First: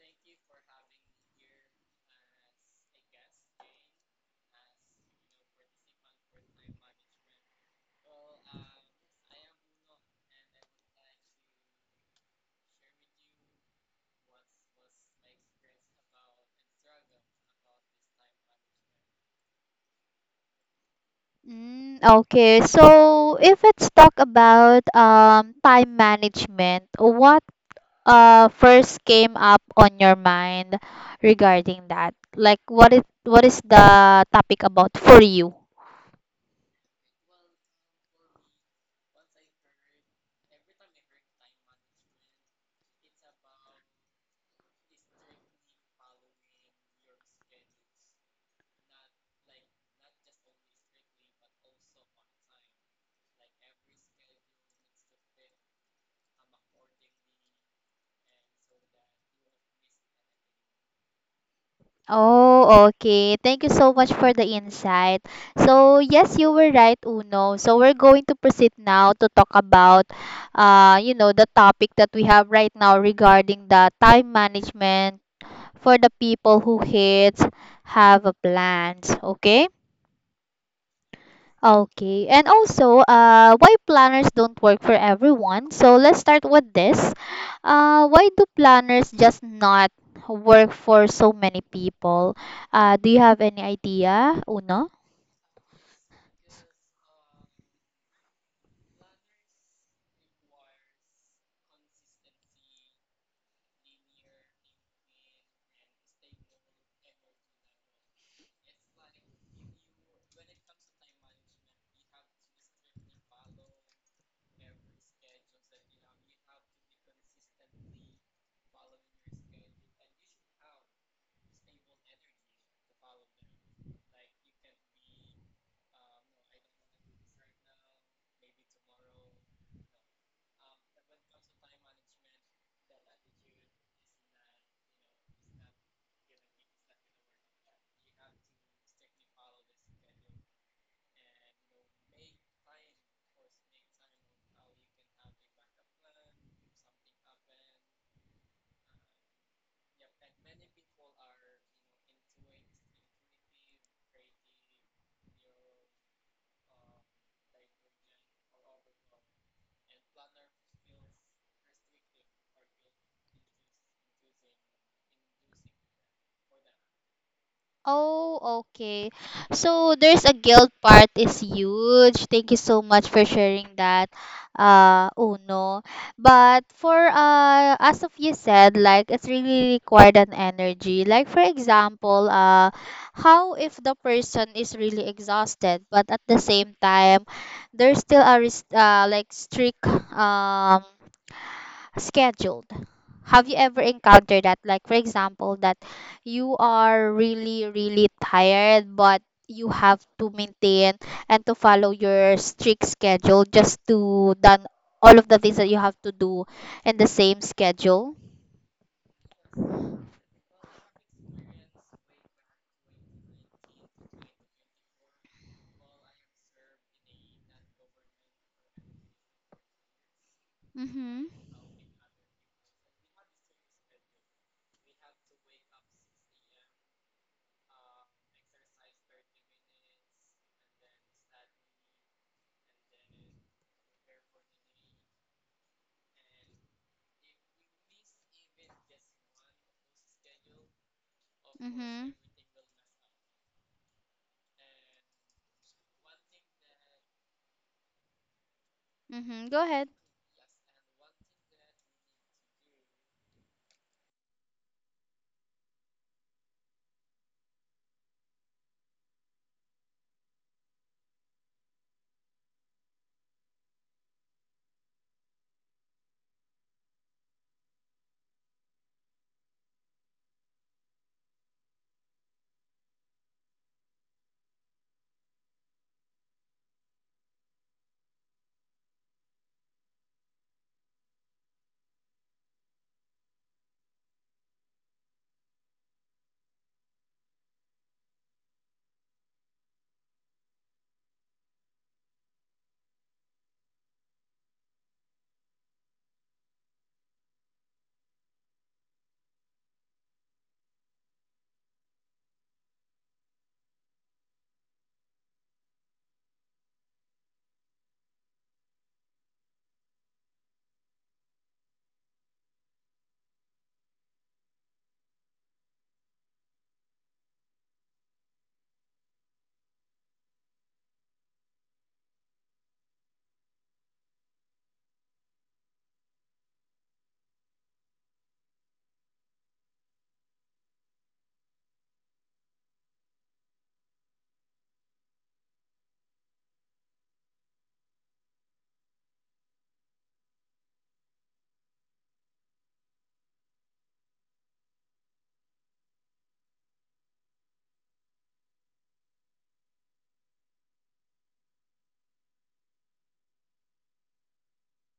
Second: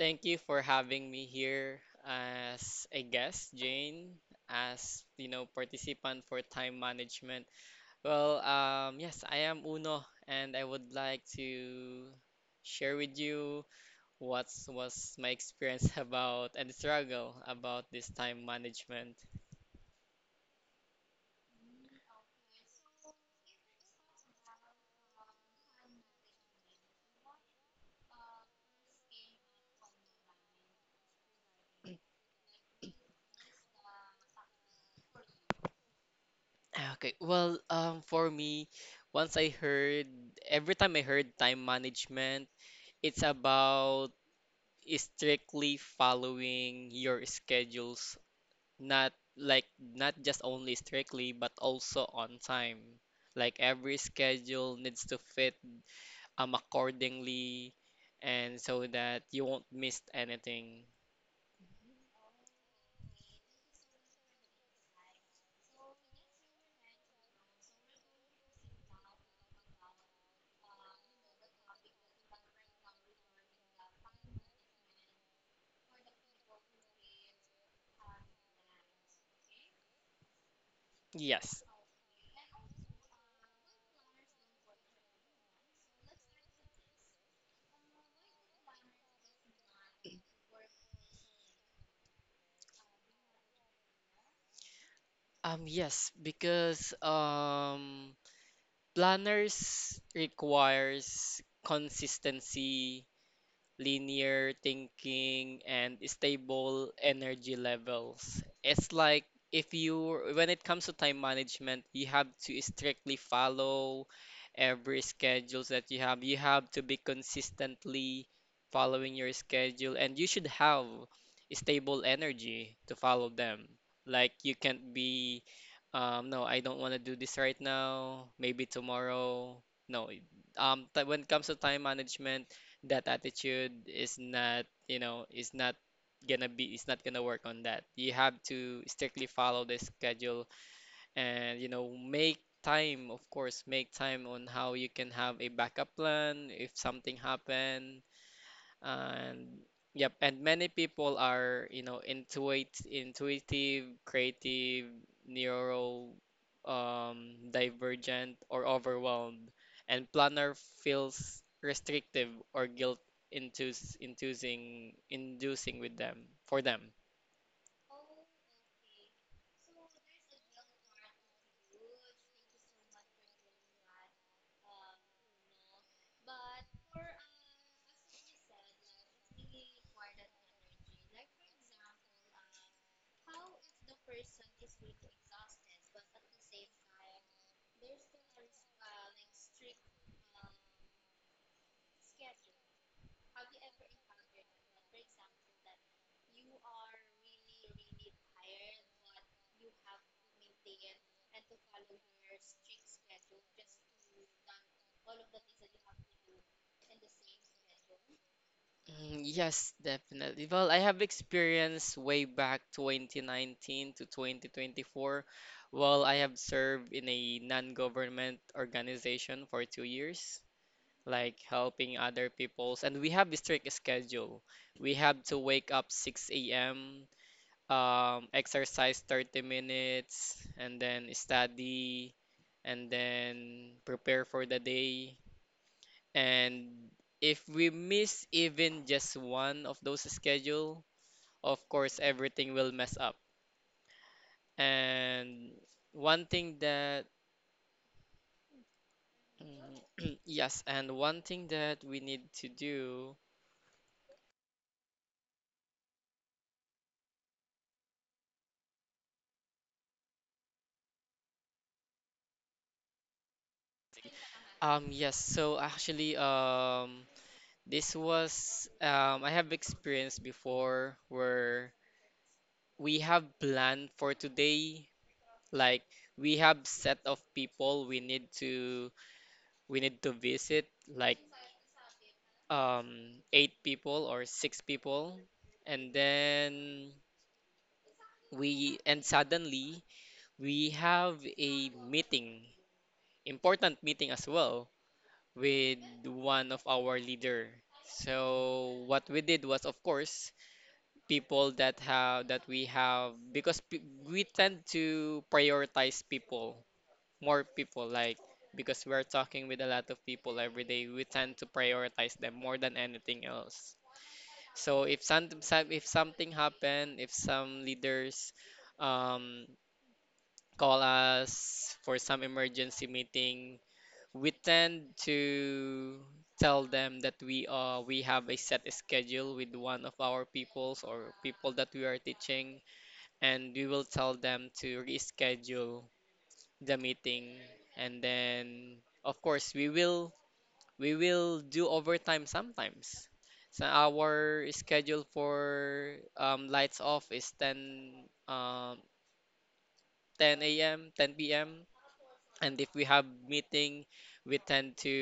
Thank you for having me here as a guest, Jane, as you know, participant for time management. Well, yes, I am Uno, and I would like to share with you what was my experience about and struggle about this time management. Okay, well, for me, once I heard, every time I heard time management, it's about strictly following your schedules, not not just only strictly, but also on time, like every schedule needs to fit accordingly, and so that you won't miss anything. yes yes because planners requires consistency, linear thinking, and stable energy levels. It's like, if you, when it comes to time management, you have to strictly follow every schedules that you have. You have to be consistently following your schedule, and you should have stable energy to follow them. Like you can't be, "No, I don't want to do this right now. Maybe tomorrow. No." T When it comes to time management, that attitude is not, is not gonna be, it's not gonna work on that. You have to strictly follow the schedule, and, you know, make time, of course, make time on how you can have a backup plan if something happen. And yep. And many people are, you know, intuitive, creative, neuro, divergent, or overwhelmed, and planner feels restrictive or guilt induce, inducing inducing with them for them. Mm. Yes, definitely. Well, I have experience way back 2019 to 2024. Well, I have served in a non-government organization for 2 years, like helping other people's, and we have a strict schedule. We have to wake up 6 a.m., exercise 30 minutes, and then study, and then prepare for the day. And if we miss even just one of those schedule, of course everything will mess up. And one thing that yes, and one thing that we need to do. Yes, so actually, this was, I have experienced before where we have planned for today, like we have set of people we need to visit, like um eight people or six people, and then we and suddenly we have a meeting, important meeting as well, with one of our leader. So what we did was, of course, people that have that we have because p we tend to prioritize people, more people. Like, because we're talking with a lot of people every day, we tend to prioritize them more than anything else. So if if something happened, if some leaders, um, call us for some emergency meeting, we tend to tell them that we, we have a set schedule with one of our peoples or people that we are teaching, and we will tell them to reschedule the meeting. And then, of course, we will do overtime sometimes. So our schedule for, lights off is 10, um, 10 a.m., 10 p.m. And if we have meeting, we tend to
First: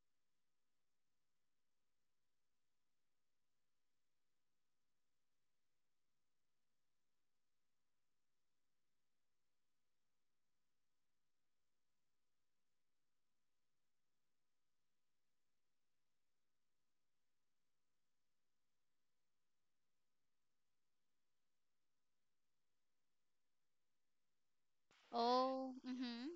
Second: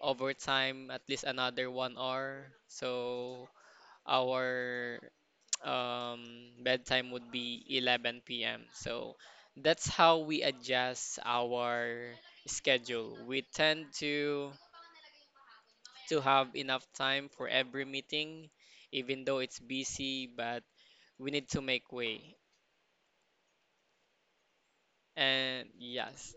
overtime at least another 1 hour. So our um, bedtime would be 11 p.m. So that's how we adjust our schedule. We tend to have enough time for every meeting, even though it's busy, but we need to make way. And yes.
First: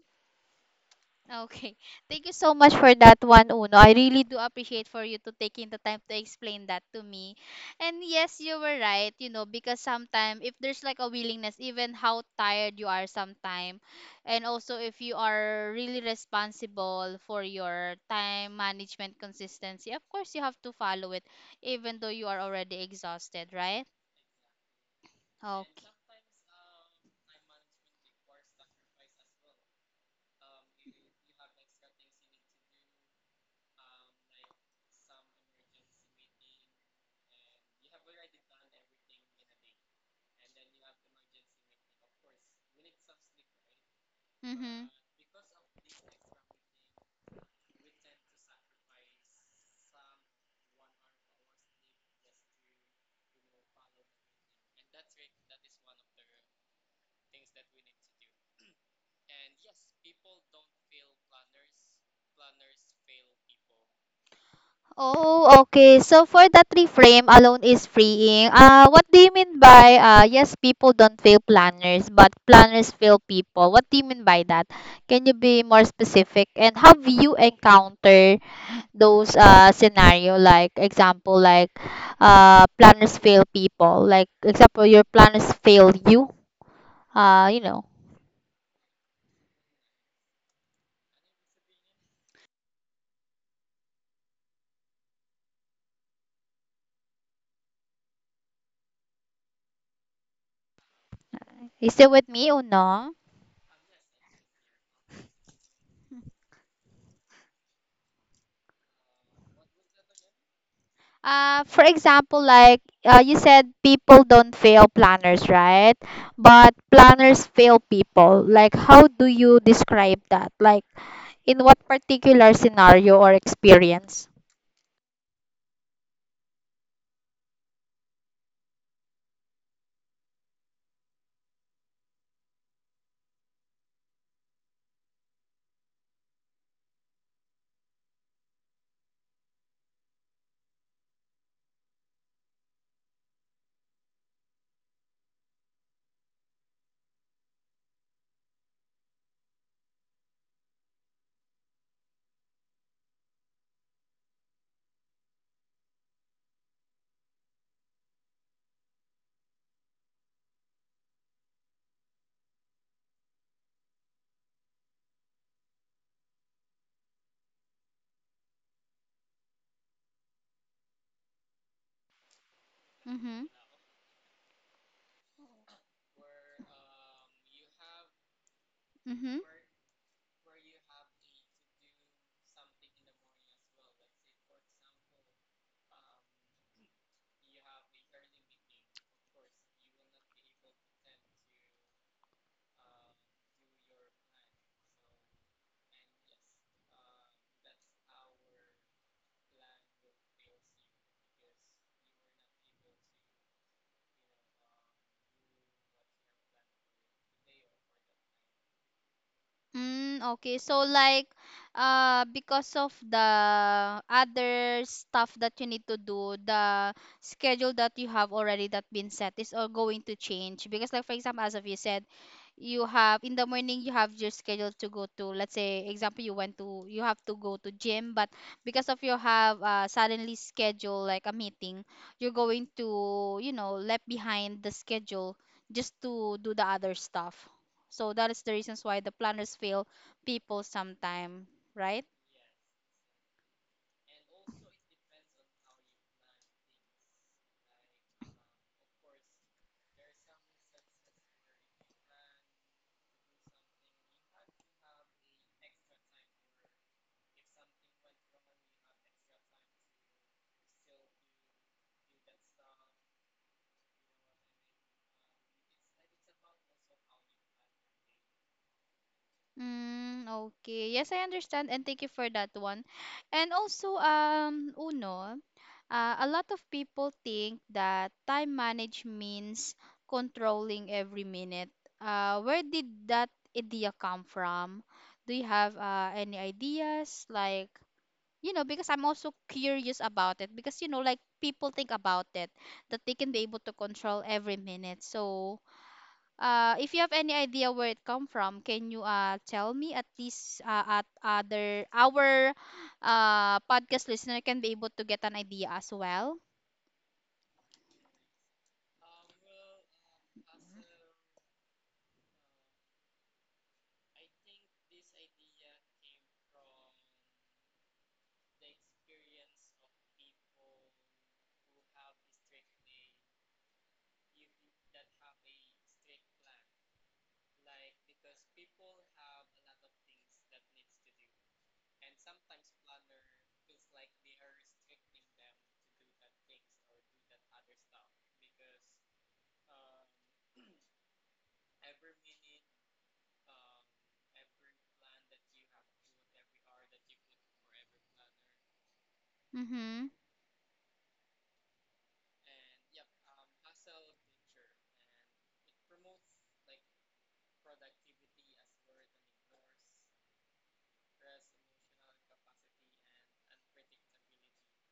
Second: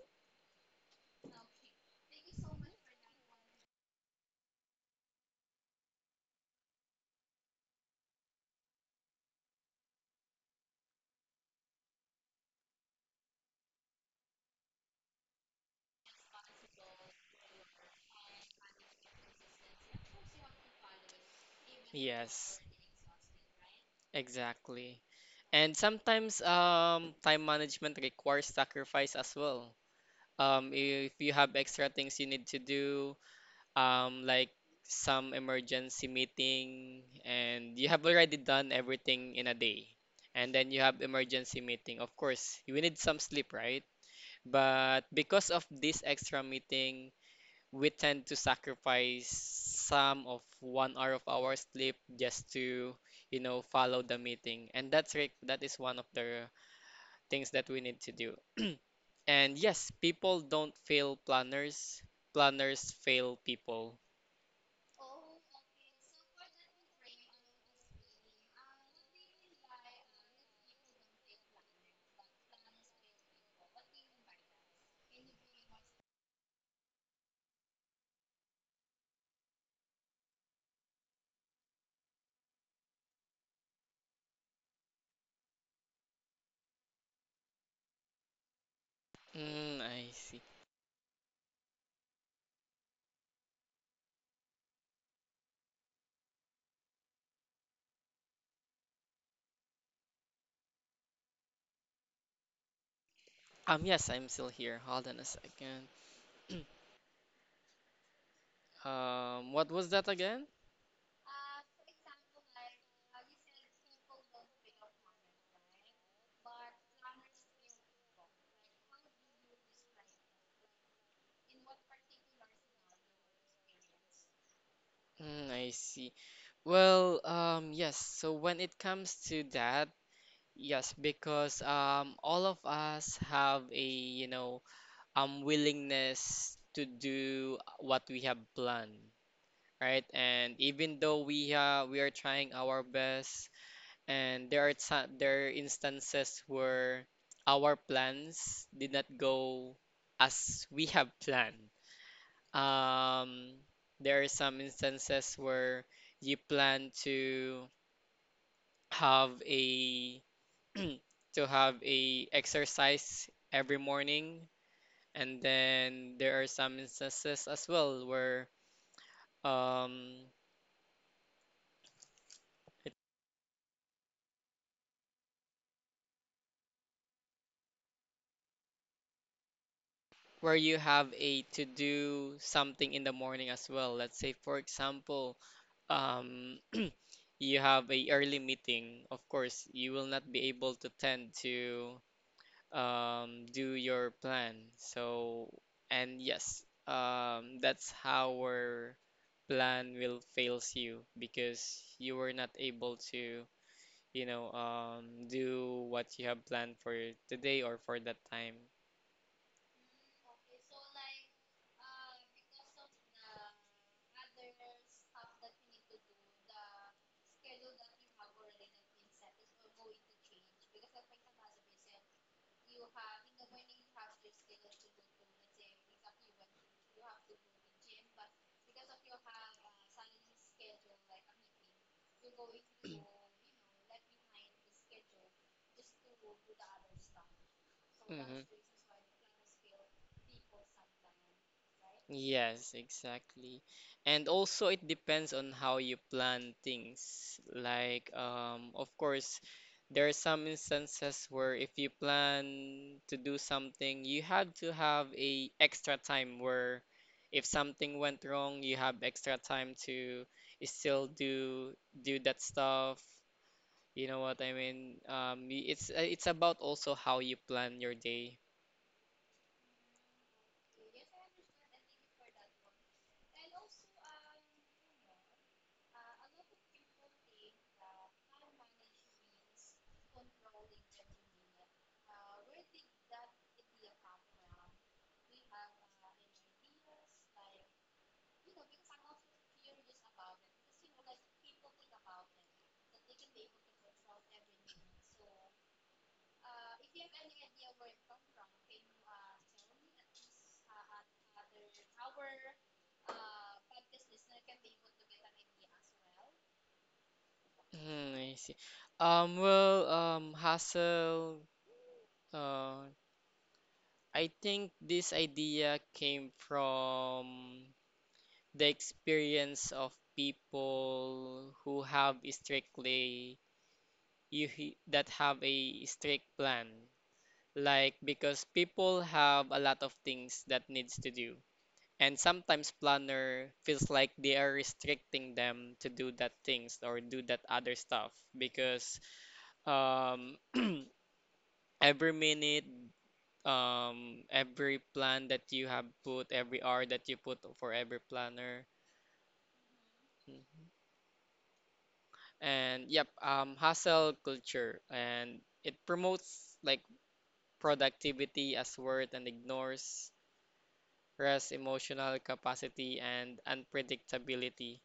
Yes. Exactly. And sometimes, time management requires sacrifice as well. If you have extra things you need to do, like some emergency meeting, and you have already done everything in a day, and then you have emergency meeting. Of course, you need some sleep, right? But because of this extra meeting, we tend to sacrifice some of 1 hour of our sleep just to, you know, follow the meeting. And that is one of the things that we need to do. And yes, people don't fail planners. Planners fail people. Mm, I see. Yes, I'm still here. Hold on a second. What was that again? Mm, I see. Well, yes. So when it comes to that, yes, because, all of us have a, you know, willingness to do what we have planned, right? And even though we are trying our best, and there are instances where our plans did not go as we have planned. Um, there are some instances where you plan have a to have a exercise every morning, and then there are some instances as well where, um it- where you have a to do something in the morning as well, let's say for example, um you have a early meeting. Of course, you will not be able to tend to, do your plan. So, and yes, that's how our plan will fails you, because you were not able to, you know, do what you have planned for today or for that time. hmm Yes, exactly. And also it depends on how you plan things. Like, of course, there are some instances where if you plan to do something, you have to have a extra time where if something went wrong, you have extra time to still do that stuff. You know what I mean? It's about also how you plan your day. Mm, I see. Well, hustle. Uh, I think this idea came from the experience of people who have strictly, that have a strict plan. Like, because people have a lot of things that needs to do, and sometimes planner feels like they are restricting them to do that things or do that other stuff, because, um every minute, every plan that you have put, every hour that you put for every planner. Mhm. And yep, hustle culture, and it promotes like productivity as worth and ignores rest, emotional capacity, and unpredictability.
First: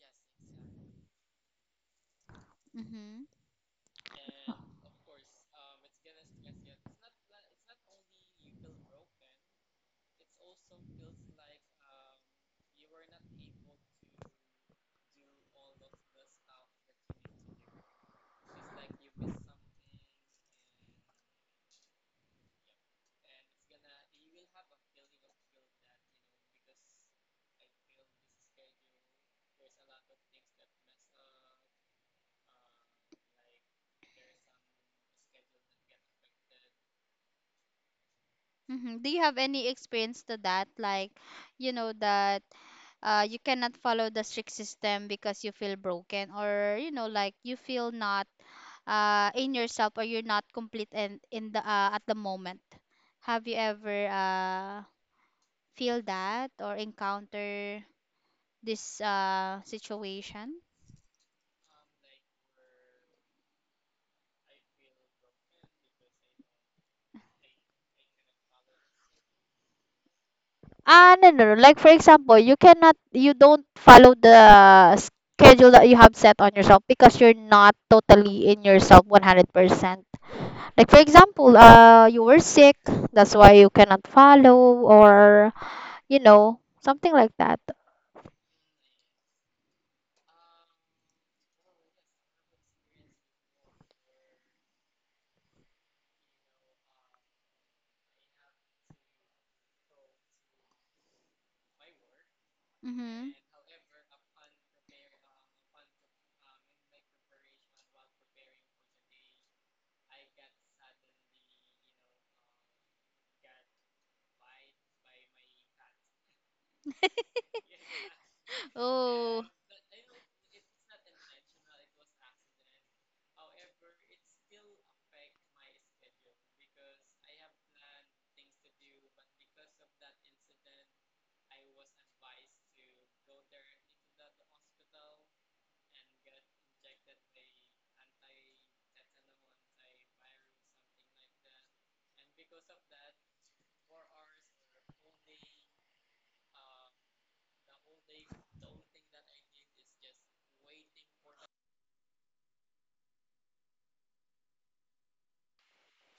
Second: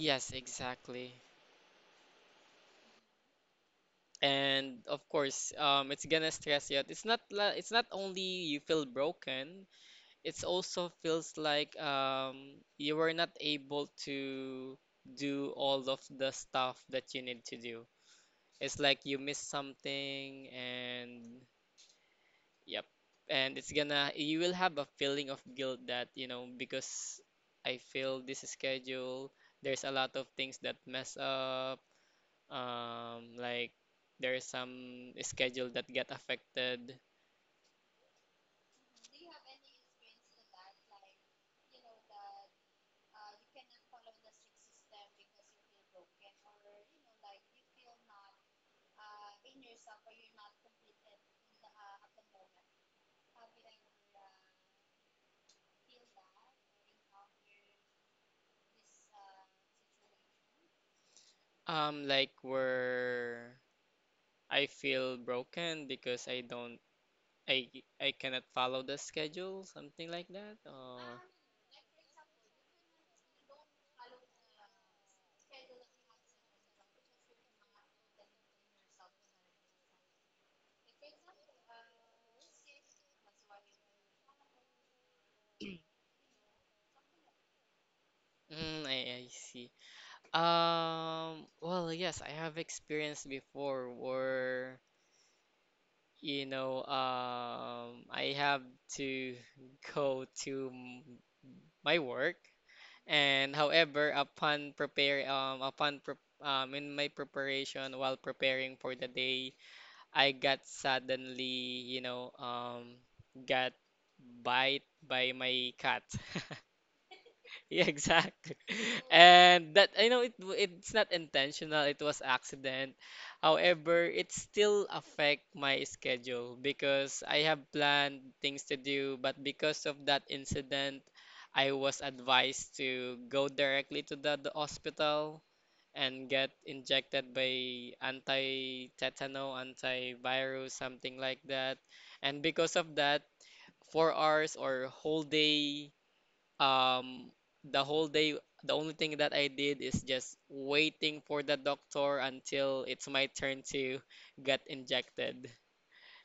Yes, exactly. And of course, it's gonna stress you out. It's not only you feel broken, it's also feels like, you were not able to do all of the stuff that you need to do. It's like you miss something. And yep. And it's gonna, you will have a feeling of guilt that, you know, because I failed this schedule, there's a lot of things that mess up. Like there's some schedule that get affected. Like where I feel broken because I I cannot follow the schedule, something like that, or mm, I see. Well, yes, I have experienced before where, you know, I have to go to my work, and however, upon prepare, upon pre in my preparation while preparing for the day, I got suddenly, you know, got bite by my cat. Yeah, exactly. And that, I know it's not intentional, it was accident. However, it still affect my schedule because I have planned things to do, but because of that incident, I was advised to go directly to the hospital and get injected by anti-tetano, antivirus, something like that. And because of that, 4 hours, or whole day, um the whole day, the only thing that I did is just waiting for the doctor until it's my turn to get injected.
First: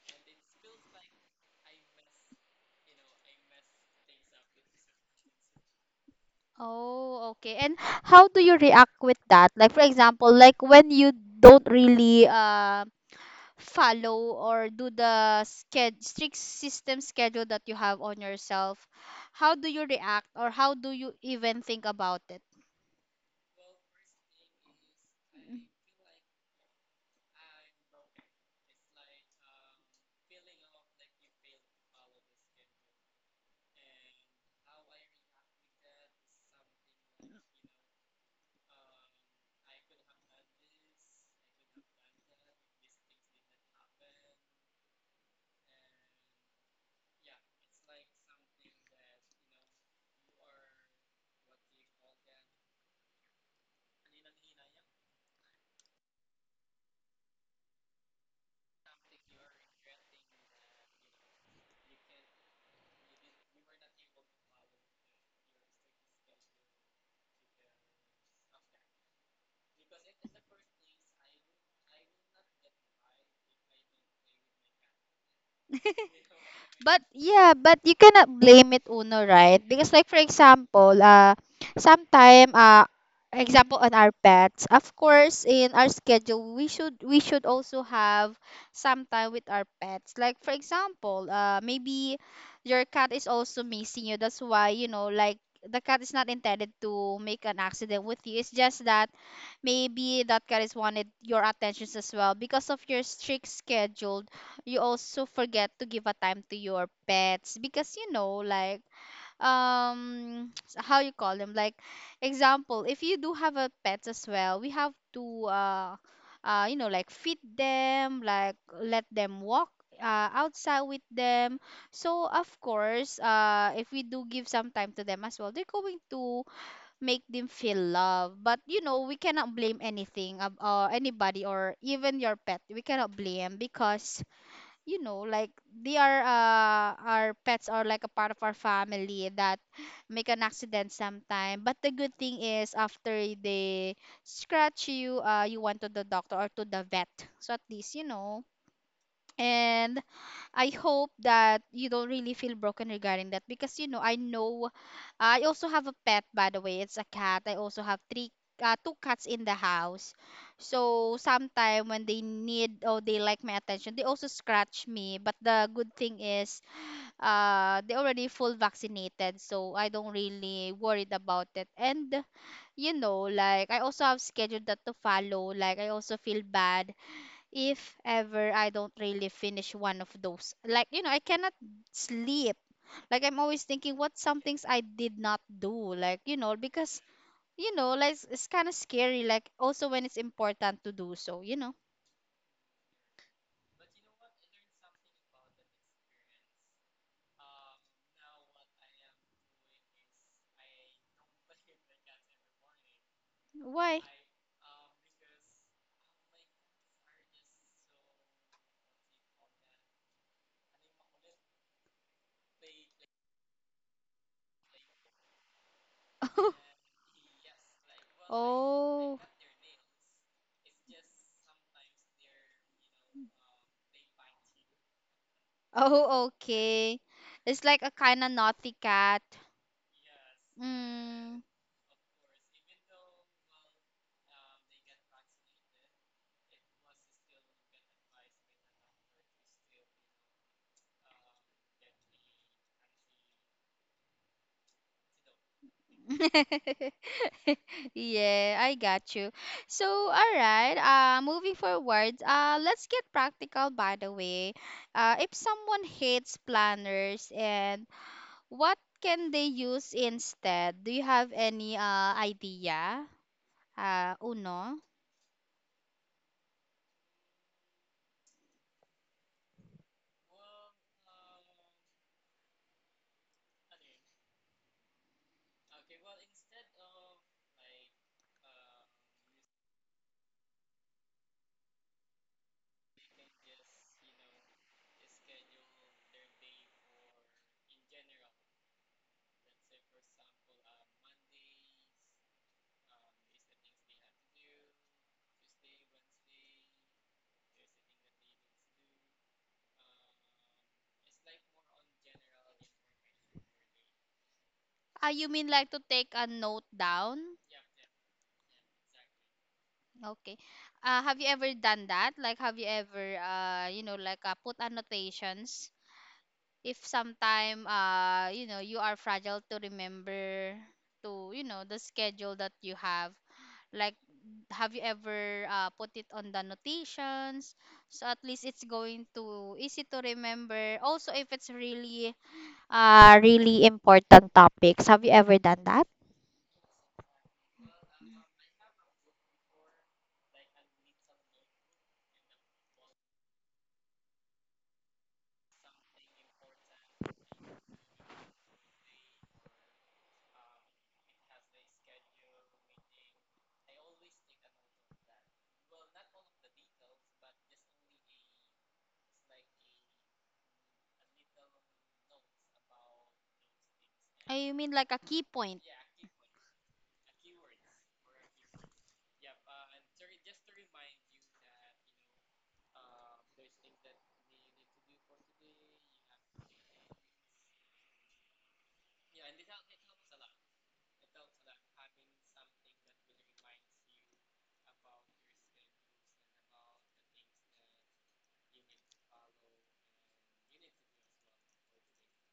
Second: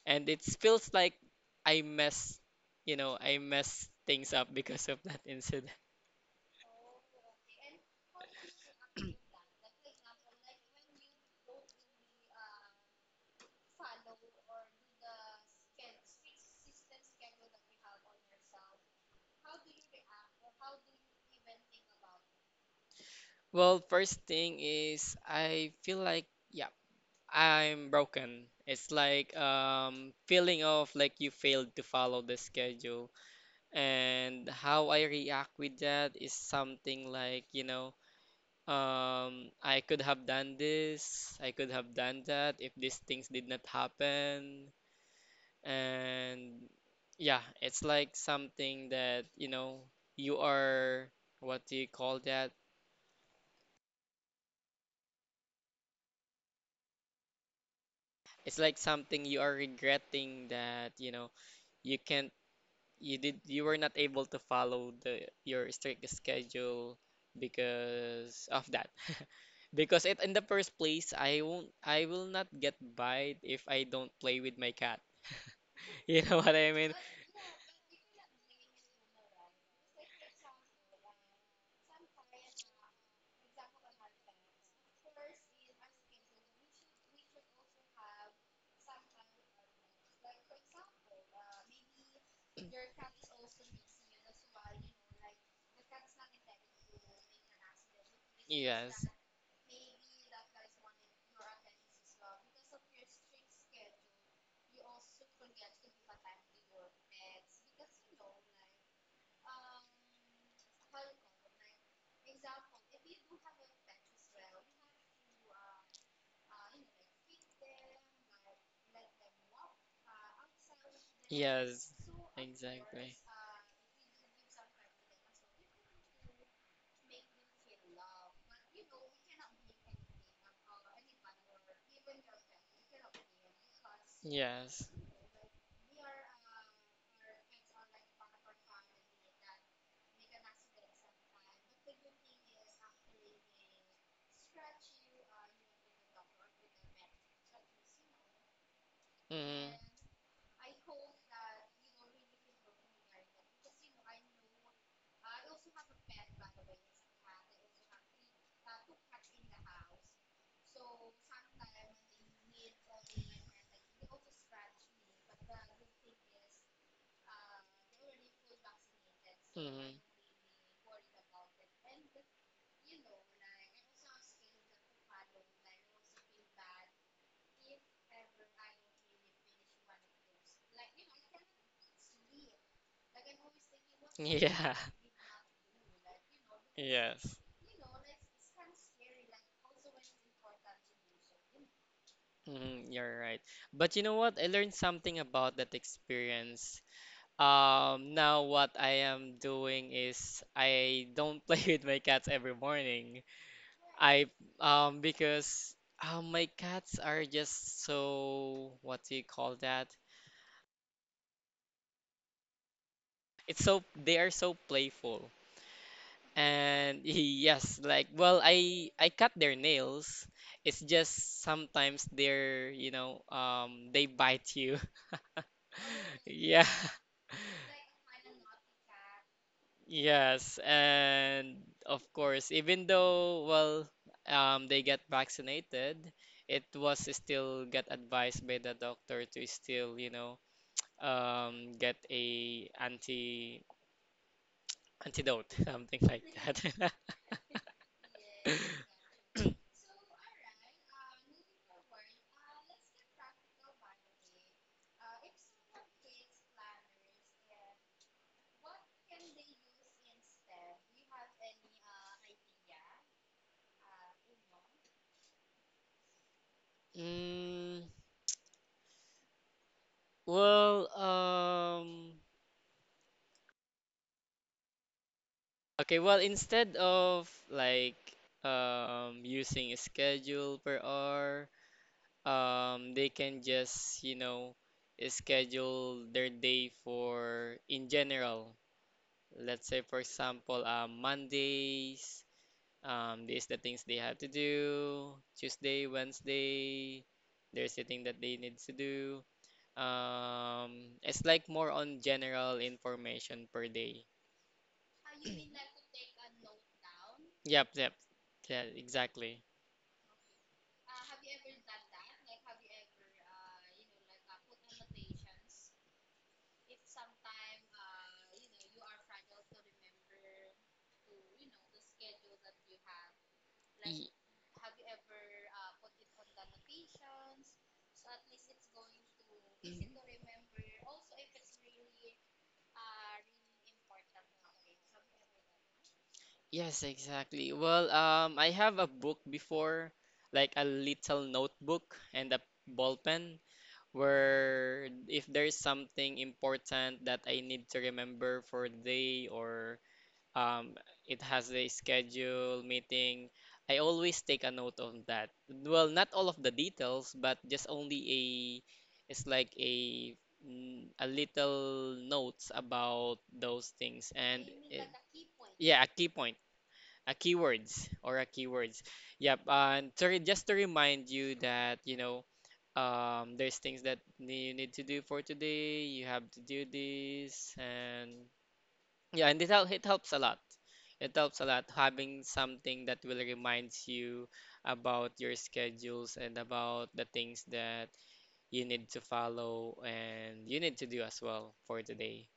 And it feels like I mess, I mess things up because of that incident. Well, first thing is I feel like, yeah, I'm broken. It's like, feeling of like you failed to follow the schedule. And how I react with that is something like, you know, I could have done this, I could have done that if these things did not happen. And yeah, it's like something that, you know, you are, what do you call that? It's like something you are regretting that, you know, you can't, you were not able to follow the your strict schedule because of that. Because it, in the first place, I will not get by if I don't play with my cat. You know what I mean? Yes. Yes. Exactly. Yes. Mm-hmm. Mm. Yeah. Yes. Mm, you're right. But you know what? I learned something about that experience. Now what I am doing is I don't play with my cats every morning. I because, my cats are just so, what do you call that? It's so, they are so playful. And yes, like, well, I cut their nails. It's just sometimes they're, you know, they bite you. Yeah. Yes, and of course, even though, well, they get vaccinated, it was still get advised by the doctor to still, you know, get a antidote, something like that. Mm, well, okay, well, instead of like, using a schedule per hour, they can just, you know, schedule their day for in general. Let's say for example, Mondays, these the things they have to do. Tuesday, Wednesday, there's a thing that they need to do. It's like more on general information per day. Yep, yep. Yeah, exactly. Mm. Yes, exactly. Well, I have a book before, like a little notebook and a ball pen, where if there's something important that I need to remember for a day or um, it has a schedule meeting. I always take a note of that. Well, not all of the details, but just only it's like a little notes about those things. And it, yeah, a key point, a keywords or a keywords. Yep. And to just to remind you that, there's things that you need to do for today. You have to do this and yeah, and it it helps a lot. It helps a lot having something that will remind you about your schedules and about the things that you need to follow and you need to do as well for today.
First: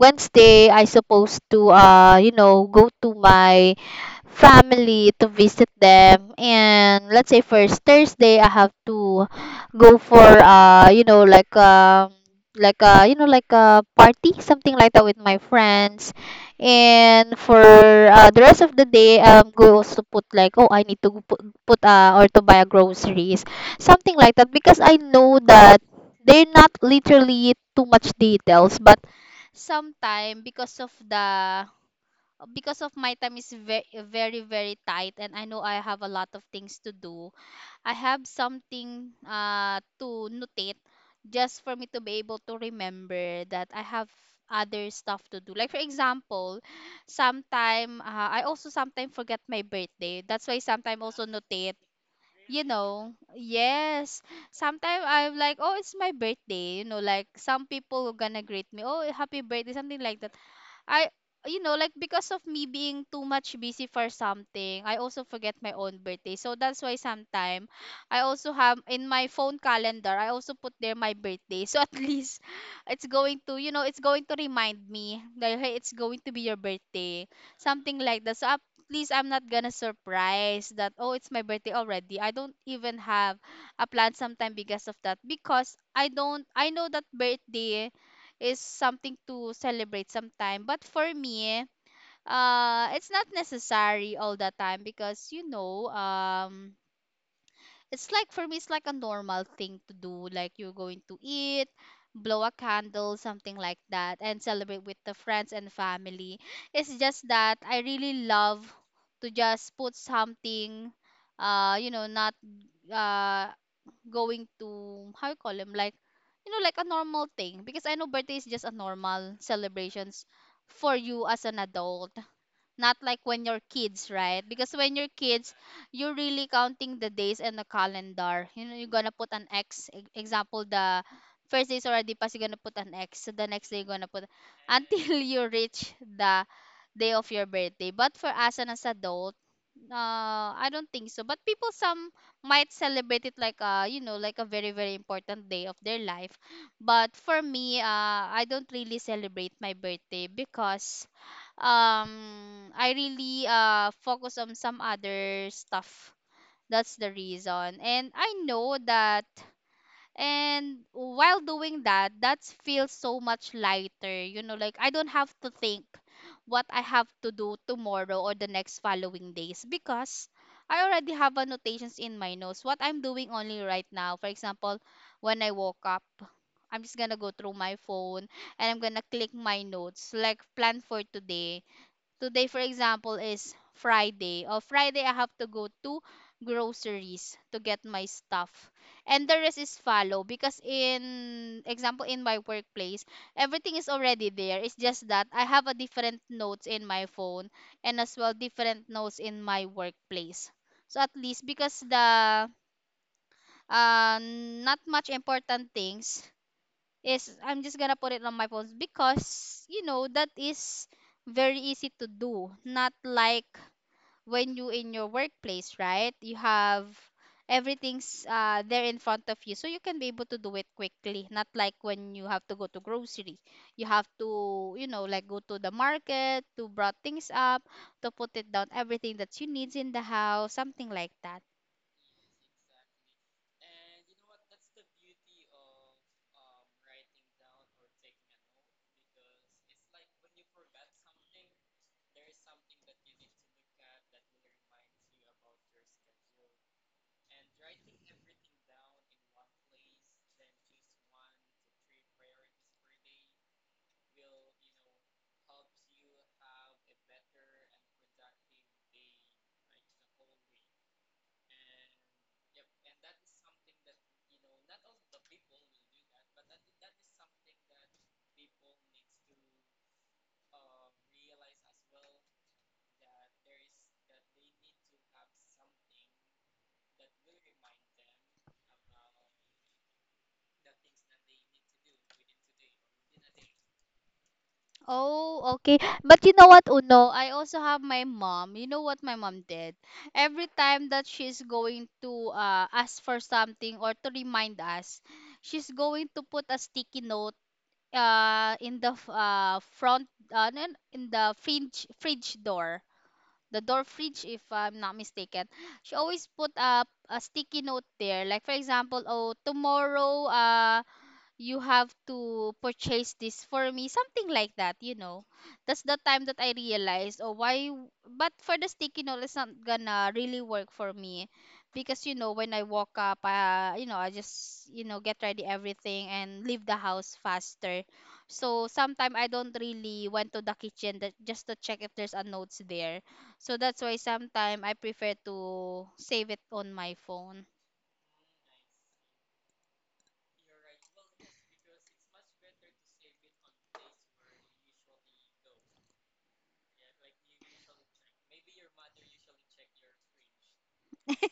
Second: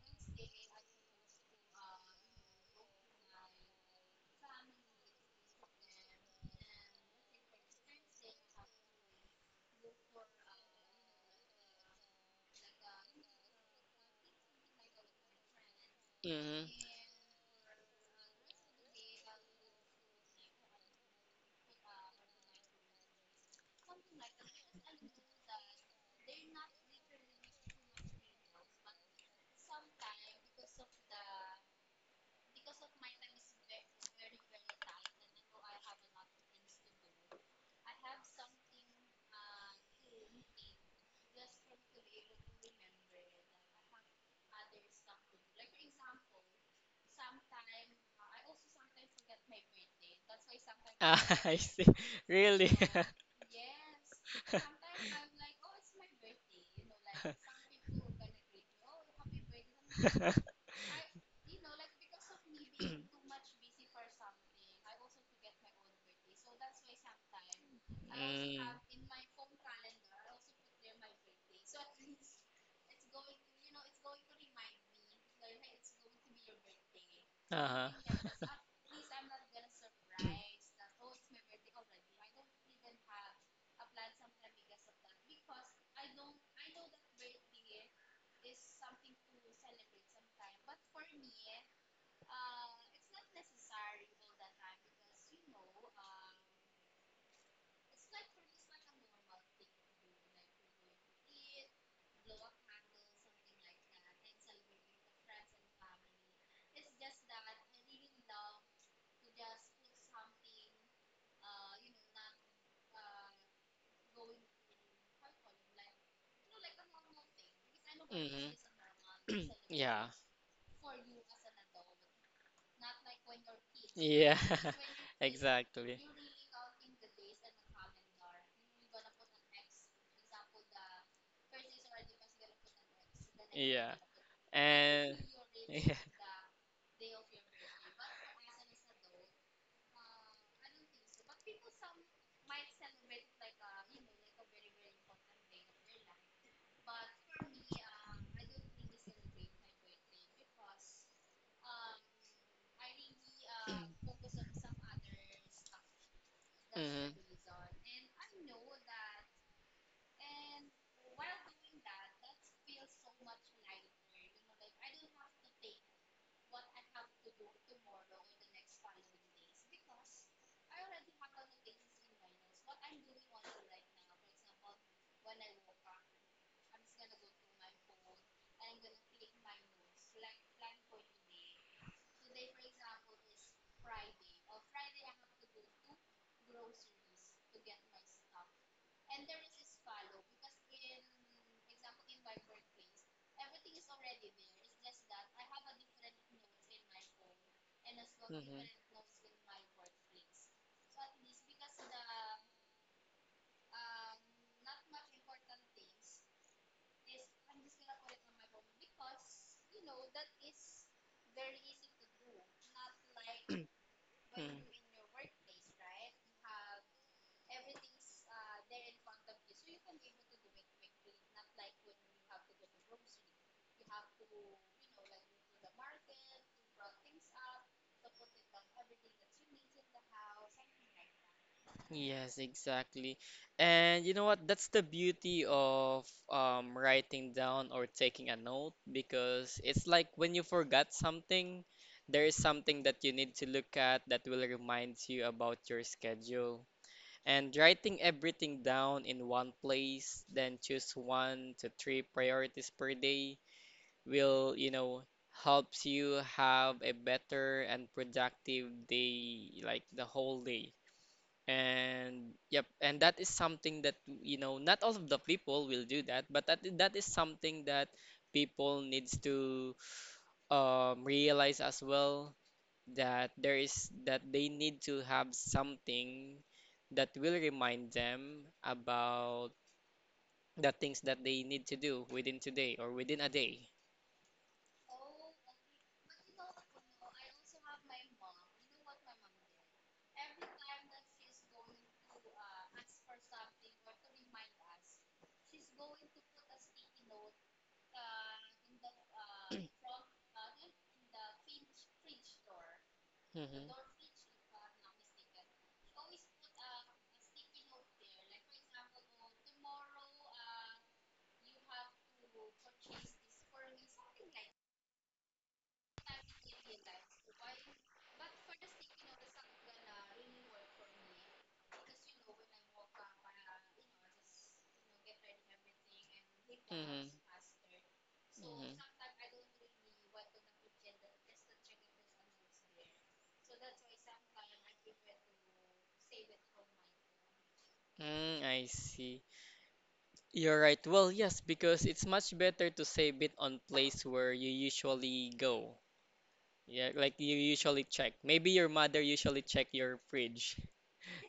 Wednesday, I supposed to go to my family to visit them. And let's say first Thursday, I have to go for like a you know like a party, something like that, with my friends. Mm-hmm. And for the rest of the day, go also, put like, oh, I need to put, or to buy a groceries, something like that, because I know that they're not literally too much details, but… Ah, I see. Really? Mm. Uh-huh. Mhm. Yeah. Yeah, exactly. Yeah. And yeah. Mm-hmm. hmm hmm Yes, exactly. And you know what? That's the beauty of writing down or taking a note because it's like when you forgot something, there is something that you need to look at that will remind you about your schedule. And writing everything down in one place, then choose one to three priorities per day, will, you know, helps you have a better and productive day, like the whole day. And yep, and that is something that, you know, not all of the people will do that, but that is something that people needs to realize as well that there is that they need to have something that will remind them about the things that they need to do within today or within a day. But you know what, Uno? I also have my mom. You know what my mom did? Mhm. Mhm. Mhm. Mm, I see. You're right. Well, yes, because it's much better to save it on place where you usually go. Yeah, like you usually check. Maybe your mother usually check your fridge.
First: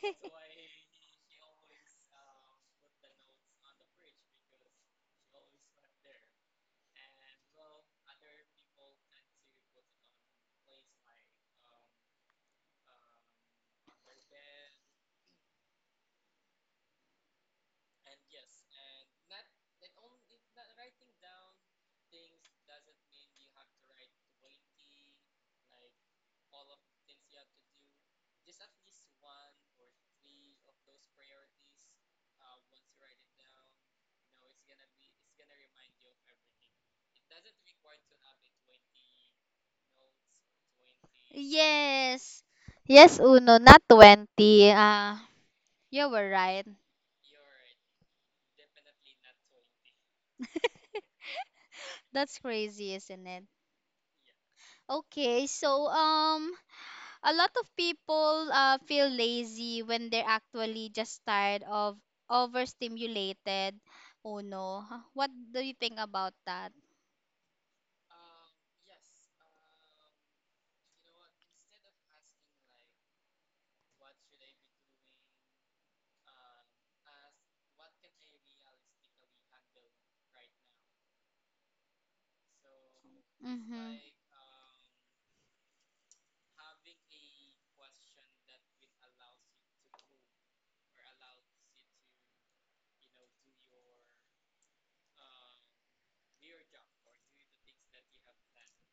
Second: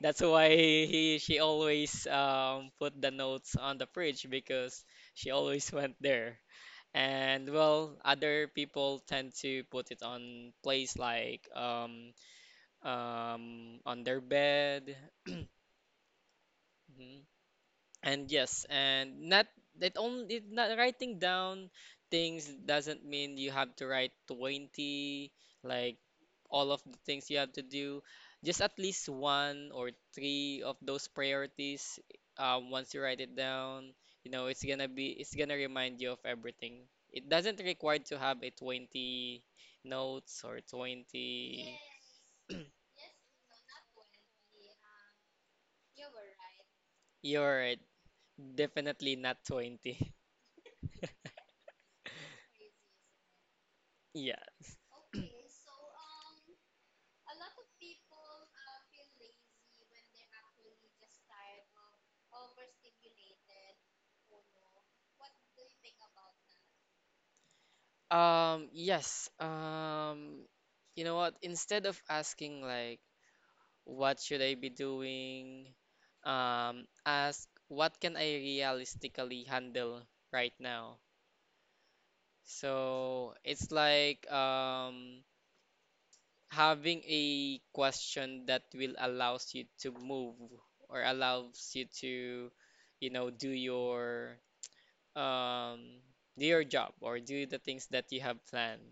That's why he she always put the notes on the fridge because she always went there. And well, other people tend to put it on place like on their bed. Mm-hmm. And yes, and not that only it not writing down things doesn't mean you have to write 20 like all of the things you have to do. Just at least one or three of those priorities once you write it down, you know, it's gonna remind you of everything. It doesn't require to have a 20 notes or 20. Yes, Uno, not 20. Uh, You're right, definitely not 20. Yeah. Yes. You know what? Instead of asking like, what should I be doing? Ask what can I realistically handle right now? So it's like having a question that will allows you to move or allows you to, you know, um do your job or do the things that you have planned.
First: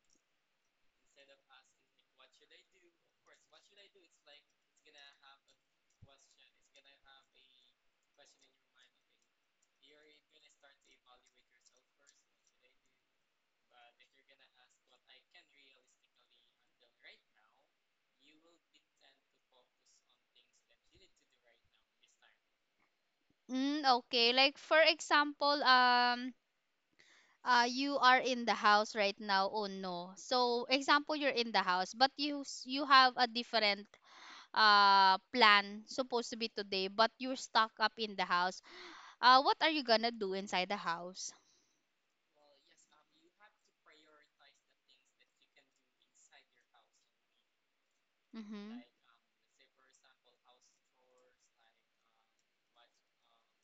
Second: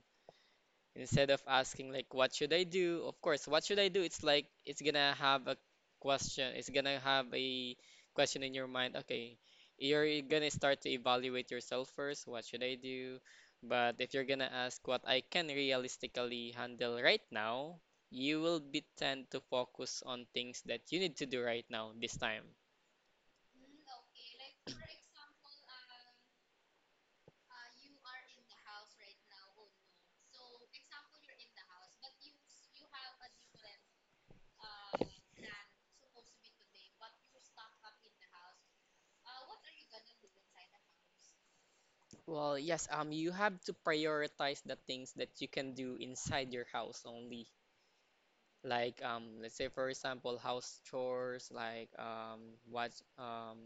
Instead of asking like what should I do? Of course, what should I do? It's like it's gonna have a question. It's gonna have a question in your mind. Okay, you're gonna start to evaluate yourself first. What should I do? But if you're gonna ask what I can realistically handle right now, you will be tend to focus on things that you need to do right now this time. Well, yes, you have to prioritize the things that you can do inside your house only. Like, let's say, for example, house chores like what um,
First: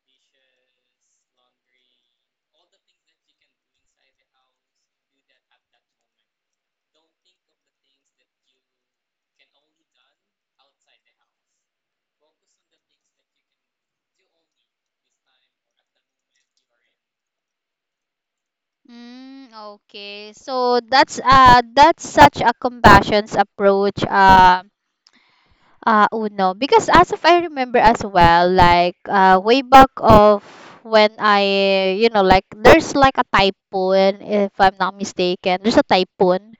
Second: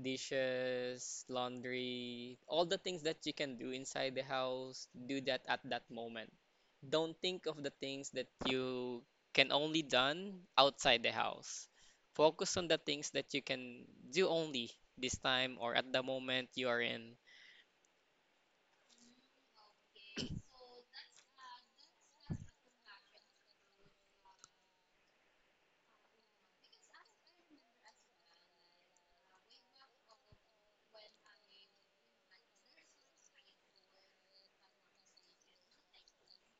dishes, laundry, all the things that you can do inside the house, do that at that moment. Don't think of the things that you can only done outside the house. Focus on the things that you can do only this time or at the moment you are in. mm, okay. So that's such a compassion's approach, Uno. Because as of I remember as well, like way back of when I, you know, like, there's like a typhoon, if I'm not mistaken. There's a typhoon.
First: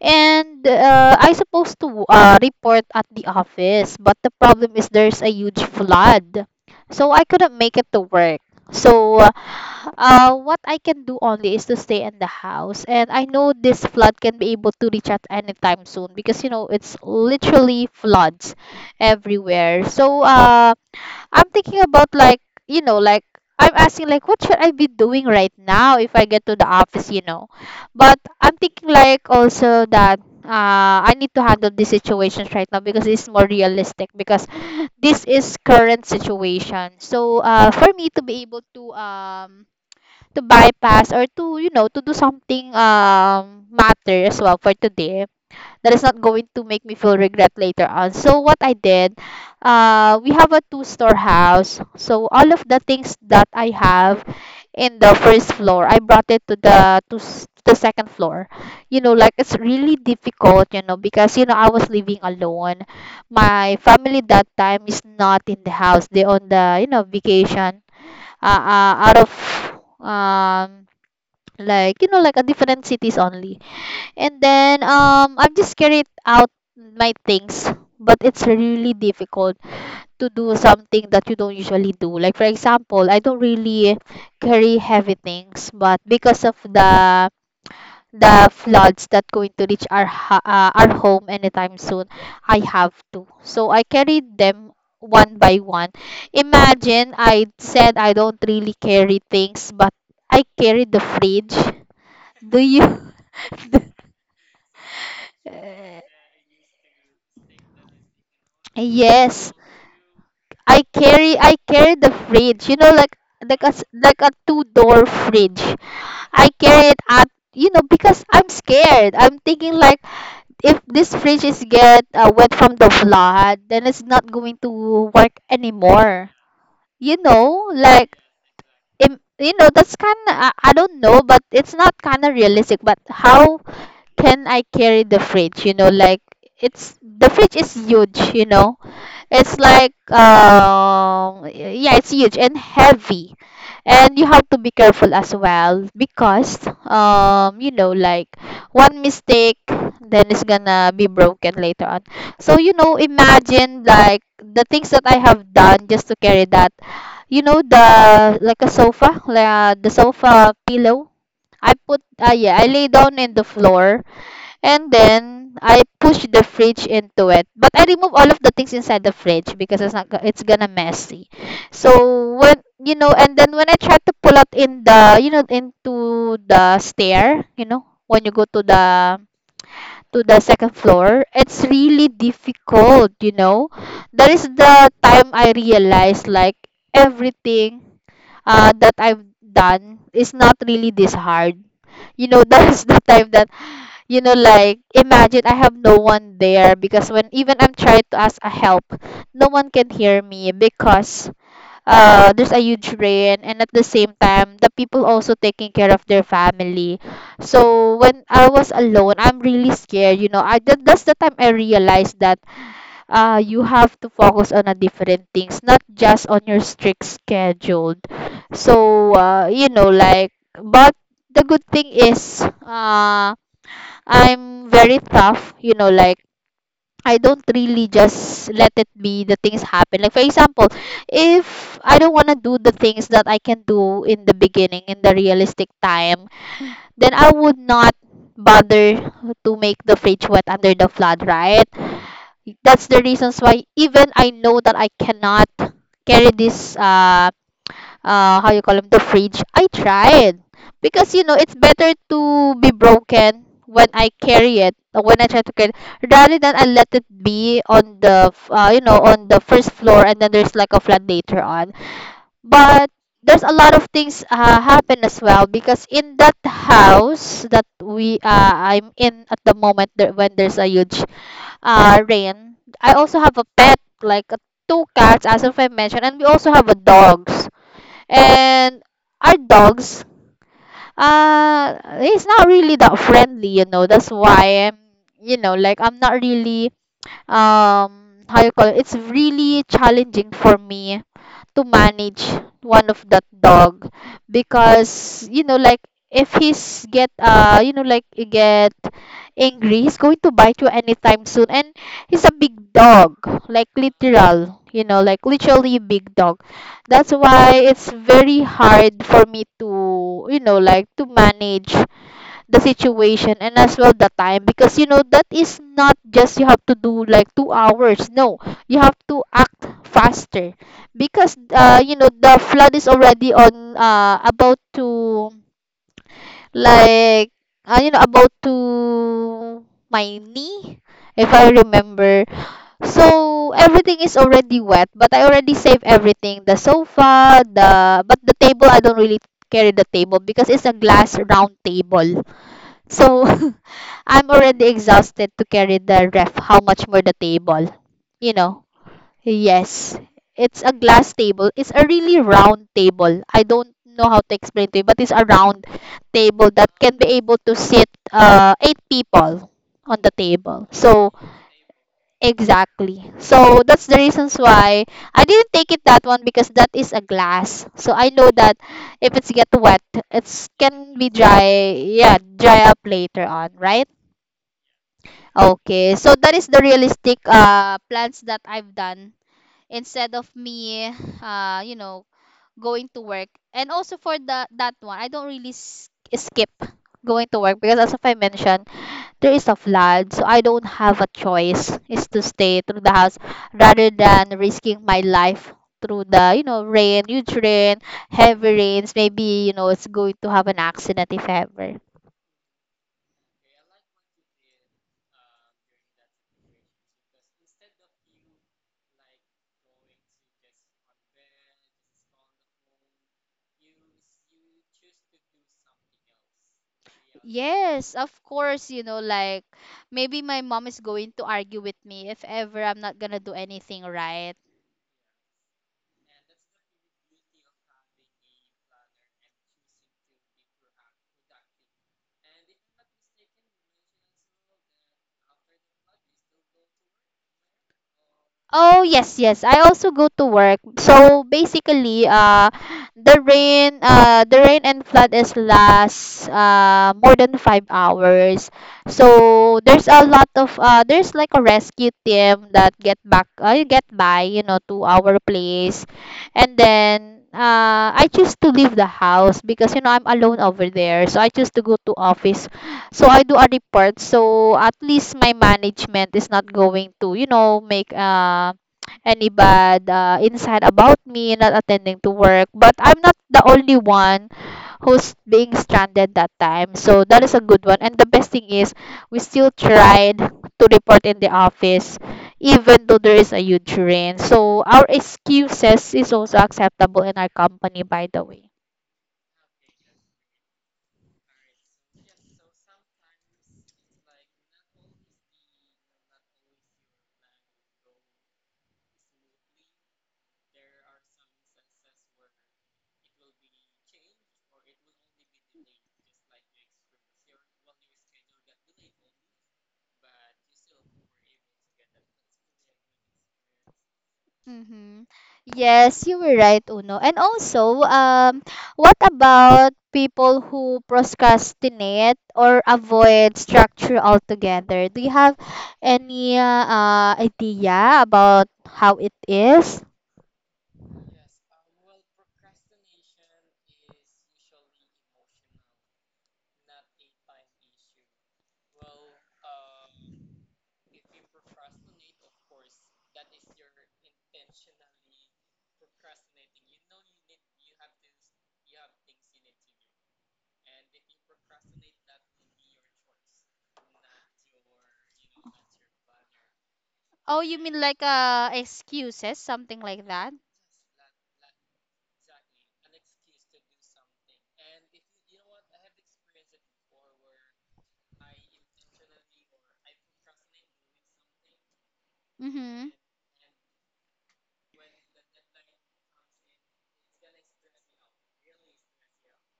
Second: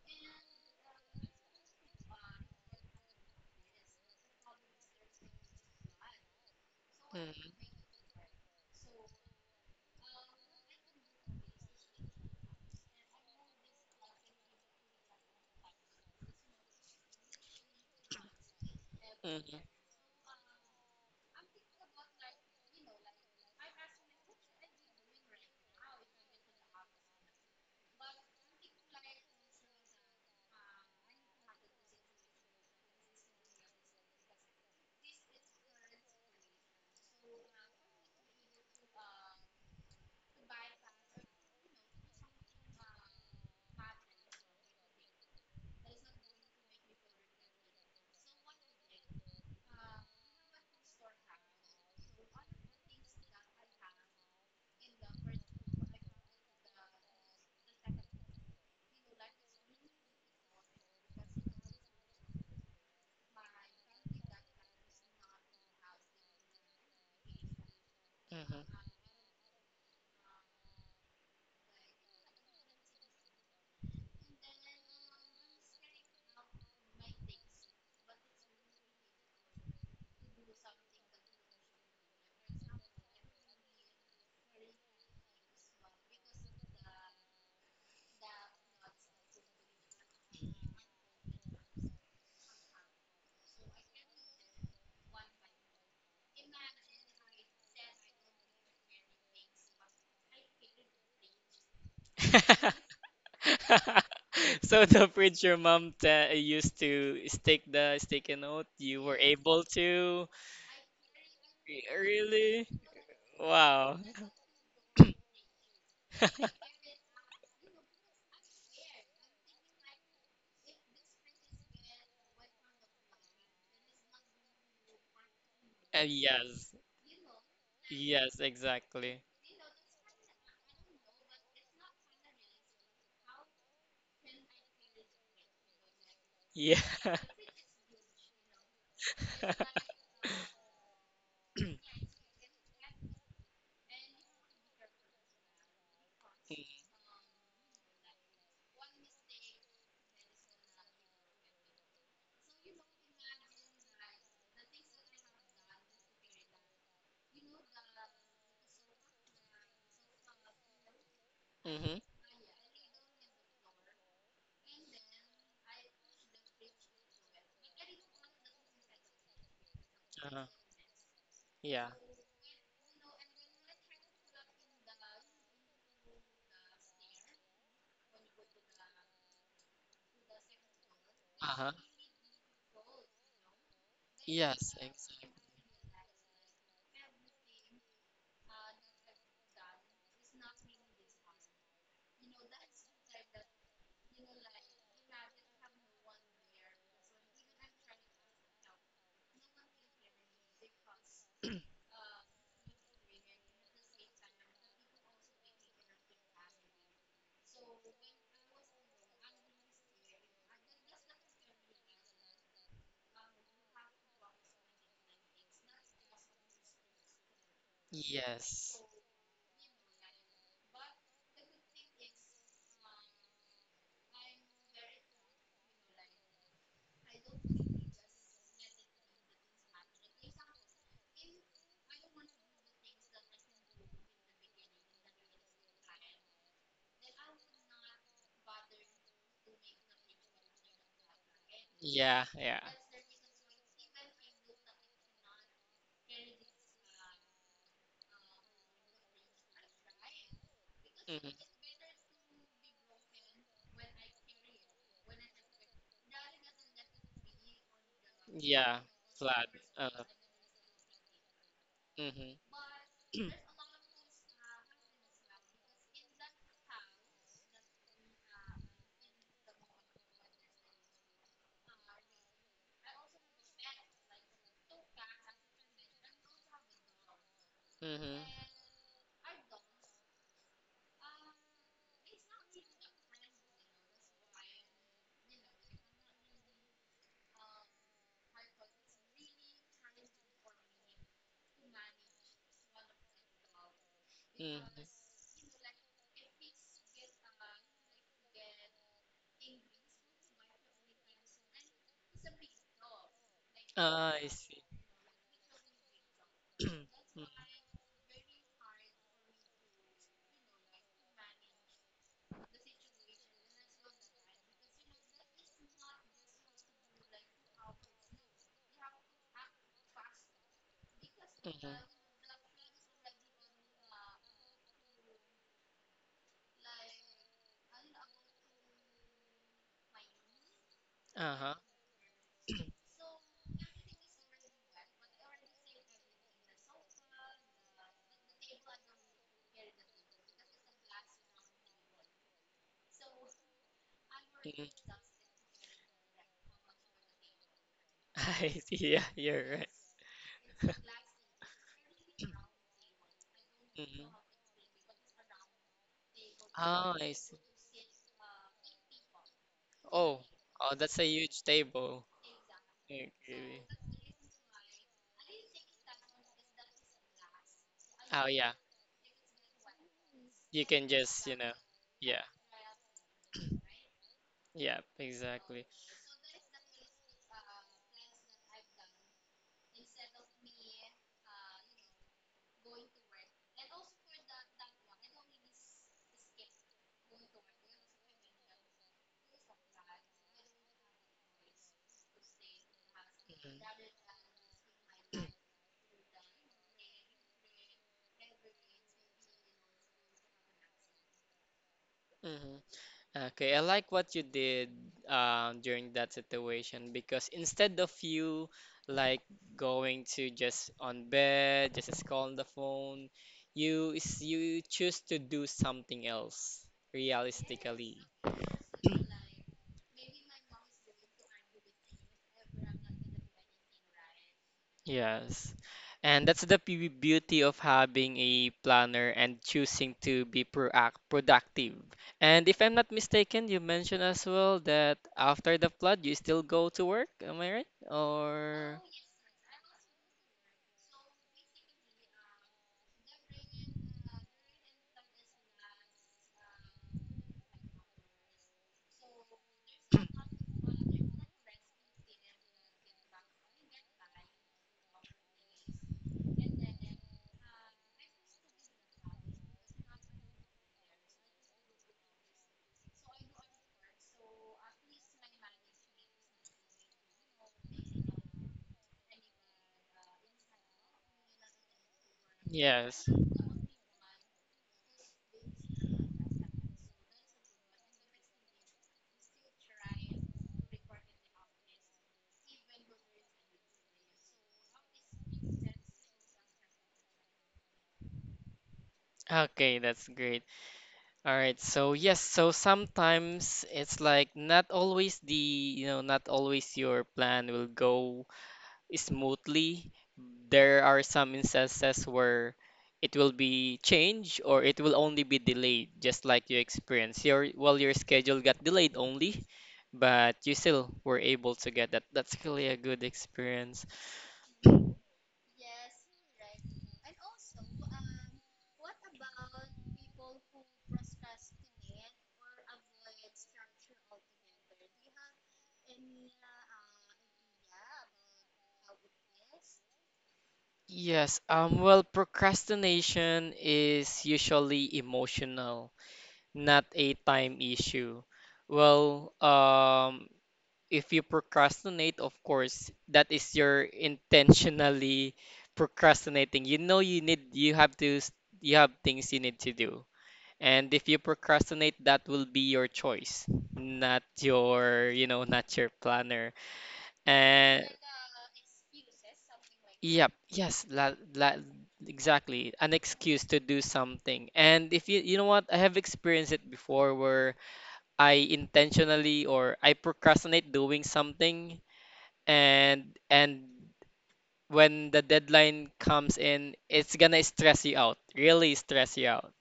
And I supposed to report at the office, but the problem is there's a huge flood. So I Mhm, couldn't make it to work. So what I can do only is to stay in the house. And I know this flood can be able to reach at any time soon, because you know it's literally floods everywhere. So I'm thinking about like, you know, like, I'm asking like, what should I be doing right now if I get to the office, you know. But I'm thinking like also that I need to handle these situations right now, because it's more realistic, because this is current situation. So for me to be able to bypass or to, you know, to do something matter as well for today, that is not going to make me feel regret later on. So what I did, we have a two-store house. So all of the things that I have in the first floor, I brought it to the the second floor. You know, like, it's really difficult, you know, because you know I was living alone. My family that time is not in the house. They on the, you know, vacation, mhm, mhm. Out of um like, you know, like a different cities only. And then I'm just carried out my things, but it's really difficult to do something that you don't usually do. Like, for example, I don't really carry heavy things, but because of the floods that going to reach our our home anytime soon, I have to. So I carried them one by one. Imagine, I said I don't really carry things, but I carried the fridge. Do you? So the fridge your mom ta used to stick the sticky note, you were Yes. able to? I carry the Really? fridge, you know, like Wow. like a two-door fridge. I carry it at, you know, because I'm scared. I'm thinking like, if this fridge is get wet from the flood, then it's not going to work anymore. yes. You know, like, Yes, exactly. you know, that's kind of, I don't know, but it's not kind of realistic. But how can I carry the fridge? You know, like, Yeah. it's, the fridge is huge. You know, it's like, yeah, it's huge and heavy. And you have to be careful as well, because you know, like, one mistake, then it's gonna be broken later on. So you know, imagine like the things that I have done just to carry that. You know, the, like a sofa, like, the sofa pillow. I Mm-hmm. put yeah, I lay down in the floor, and then I push the fridge into it. But I remove all of the things inside the fridge, because it's not go- it's Uh-huh. gonna messy. Yeah. So, when, you know, and then when I try to pull out in the, you know, into the stair, you know, when you go to the second floor, it's Uh-huh. really difficult, you know. That is Yes, the exactly. time I realized like, everything that I've done is not really this hard, you know. That's the time that, you know, like, imagine, I have no one there, because when even I'm trying to ask a help, no one can hear me, because there's a huge rain, and at the same time the people also taking care of their family. So when I was alone, I'm really scared, you know. That's the time I realized that you have to focus on a different things, not just on your strict schedule. Yes. So you know, like, but the good thing is, I'm very tough, you know, like, I don't really just let it be the things happen. Like, for example, if I don't want to do the things that I can do in the beginning in the realistic time, then I would not bother to make the fridge wet under the flood, right? Yeah, yeah. That's the reasons why, even I know that I cannot carry this how you call them, the fridge, I tried, because you know Hmm. it's better to be broken when I carry it or when I try to carry, rather than I let it be on the Yeah, you know, on the flat. first floor, Uh, and then there's like a flood later on. Mhm. But there's a lot of things happen as well, because in that house that we I'm in at the moment there, when there's a huge rain, I also have a pet, like a two cats, as if I mentioned, and we also have a dog. Mhm. And our dogs, uh, he's not really that friendly, you know. That's why I'm, you know, like, I'm not really, how you call it? It's really challenging for me to manage one of that dog, Mhm. because you know, like, if he's get you know, like, he get angry, he's going to bite you anytime soon. And he's a big dog, like Ah, I literal, see. you know, like literally big dog. That's Mhm. why it's very hard for me to, you know, like, to manage the situation, and as well the time, because you know that is not just you have to do like 2 hours, no, you have to act faster, because Mhm. You know, the flood is already on about to, like, you know, about to my knee, if I Uh-huh. remember. So everything is already wet, but I already saved everything. The sofa, the, but the table I don't really carry the table, because it's a glass round table. So I'm already Mhm. exhausted to carry the ref. How much more the table? You I know, see. Yeah, you're right. yes. It's a glass table. It's a really round table. I don't Mhm. know how to explain to you, but it's a round table that Oh, can be I able see. to sit eight people on the Oh, table. oh, that's a So, huge table. exactly. Okay. So, that's the reasons why I didn't take it that one, because that is a glass. So, I Oh, know yeah. that if it's get wet, it You can can be just, you know, dry, yeah, yeah, dry up later on, right? yeah, exactly. Okay, so that is the realistic plans that I've done, instead of me you know, going to work. And also for the that one, I don't really skip going to work, because as if I mentioned, there is a flood, so I don't have a choice is to stay through the house, rather than risking my Mhm. life through the, you know, rain, huge rain, heavy rains. Maybe, you know, it's going to have an accident if ever. Mhm. Okay, I like what you did during that situation because instead of you like going to just on bed, just scroll on the phone, you choose to do something else Yes, realistically. of course, you know, like, maybe my mom is going to argue with me if ever I'm not gonna do anything right. Yes. And that's the beauty of having a planner and choosing to be proact productive. And if I'm not mistaken, you mentioned as well that after the flood, you still go to work. Am I right? Or Oh yes, yes. I also go to work. So basically, the rain and flood is last more than 5 hours. So there's a lot of there's like a rescue team that get back, get by, you know, to our place, and then I choose to leave the house, because you know I'm alone over there. So I choose to go to office, so I do a report. So at least my management is not going to, you know, make any bad insight about me not attending to work. But I'm yes. not the only one who's being stranded that time. So that is a good one. And the best thing is, we still tried to report in the office, even though there is a huge rain. So our excuses is also acceptable in our company, by the way. Okay, that's great. All right. So yes, so sometimes it's like not always the, you know, not always your plan will go smoothly. There are some instances where it will be changed or it will only be delayed, just like you experienced. Your well, your schedule got delayed only, but you still were able to get that. That's really a good experience. Mm-hmm. Yes, you were right, Uno. And also, what about people who procrastinate or avoid structure altogether? Do you have any idea about how it is? Yes, well, procrastination is usually emotional, not a time issue. Well, if you procrastinate, of course, that is your intentionally procrastinating. You know you have to you have things you need to do. And if you procrastinate, that will be your choice, not your, you know, not your planner. Oh, you mean And like excuses, something like yep, that? Exactly. An excuse to do something. And if you, you know what, I have experienced it before where I intentionally or I procrastinate doing something Mm-hmm. And when the deadline comes in, it's gonna stress you out, really stress you out.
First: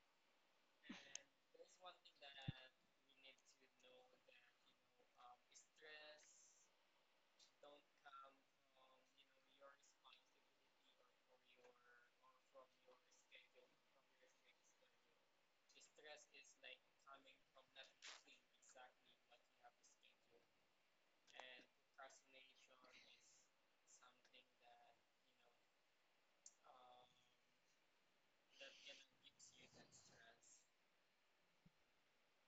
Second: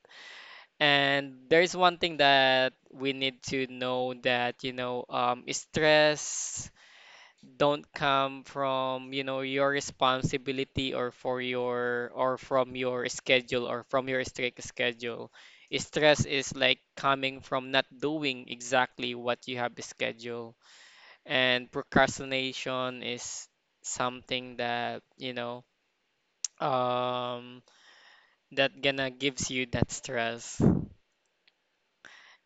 And there's one thing that we need to know, that you know, stress don't come from, you know, your responsibility or for your or from your schedule or from your strict schedule. Stress is like coming from not doing exactly what you have scheduled. And procrastination is something that, you know um that gonna gives you that stress.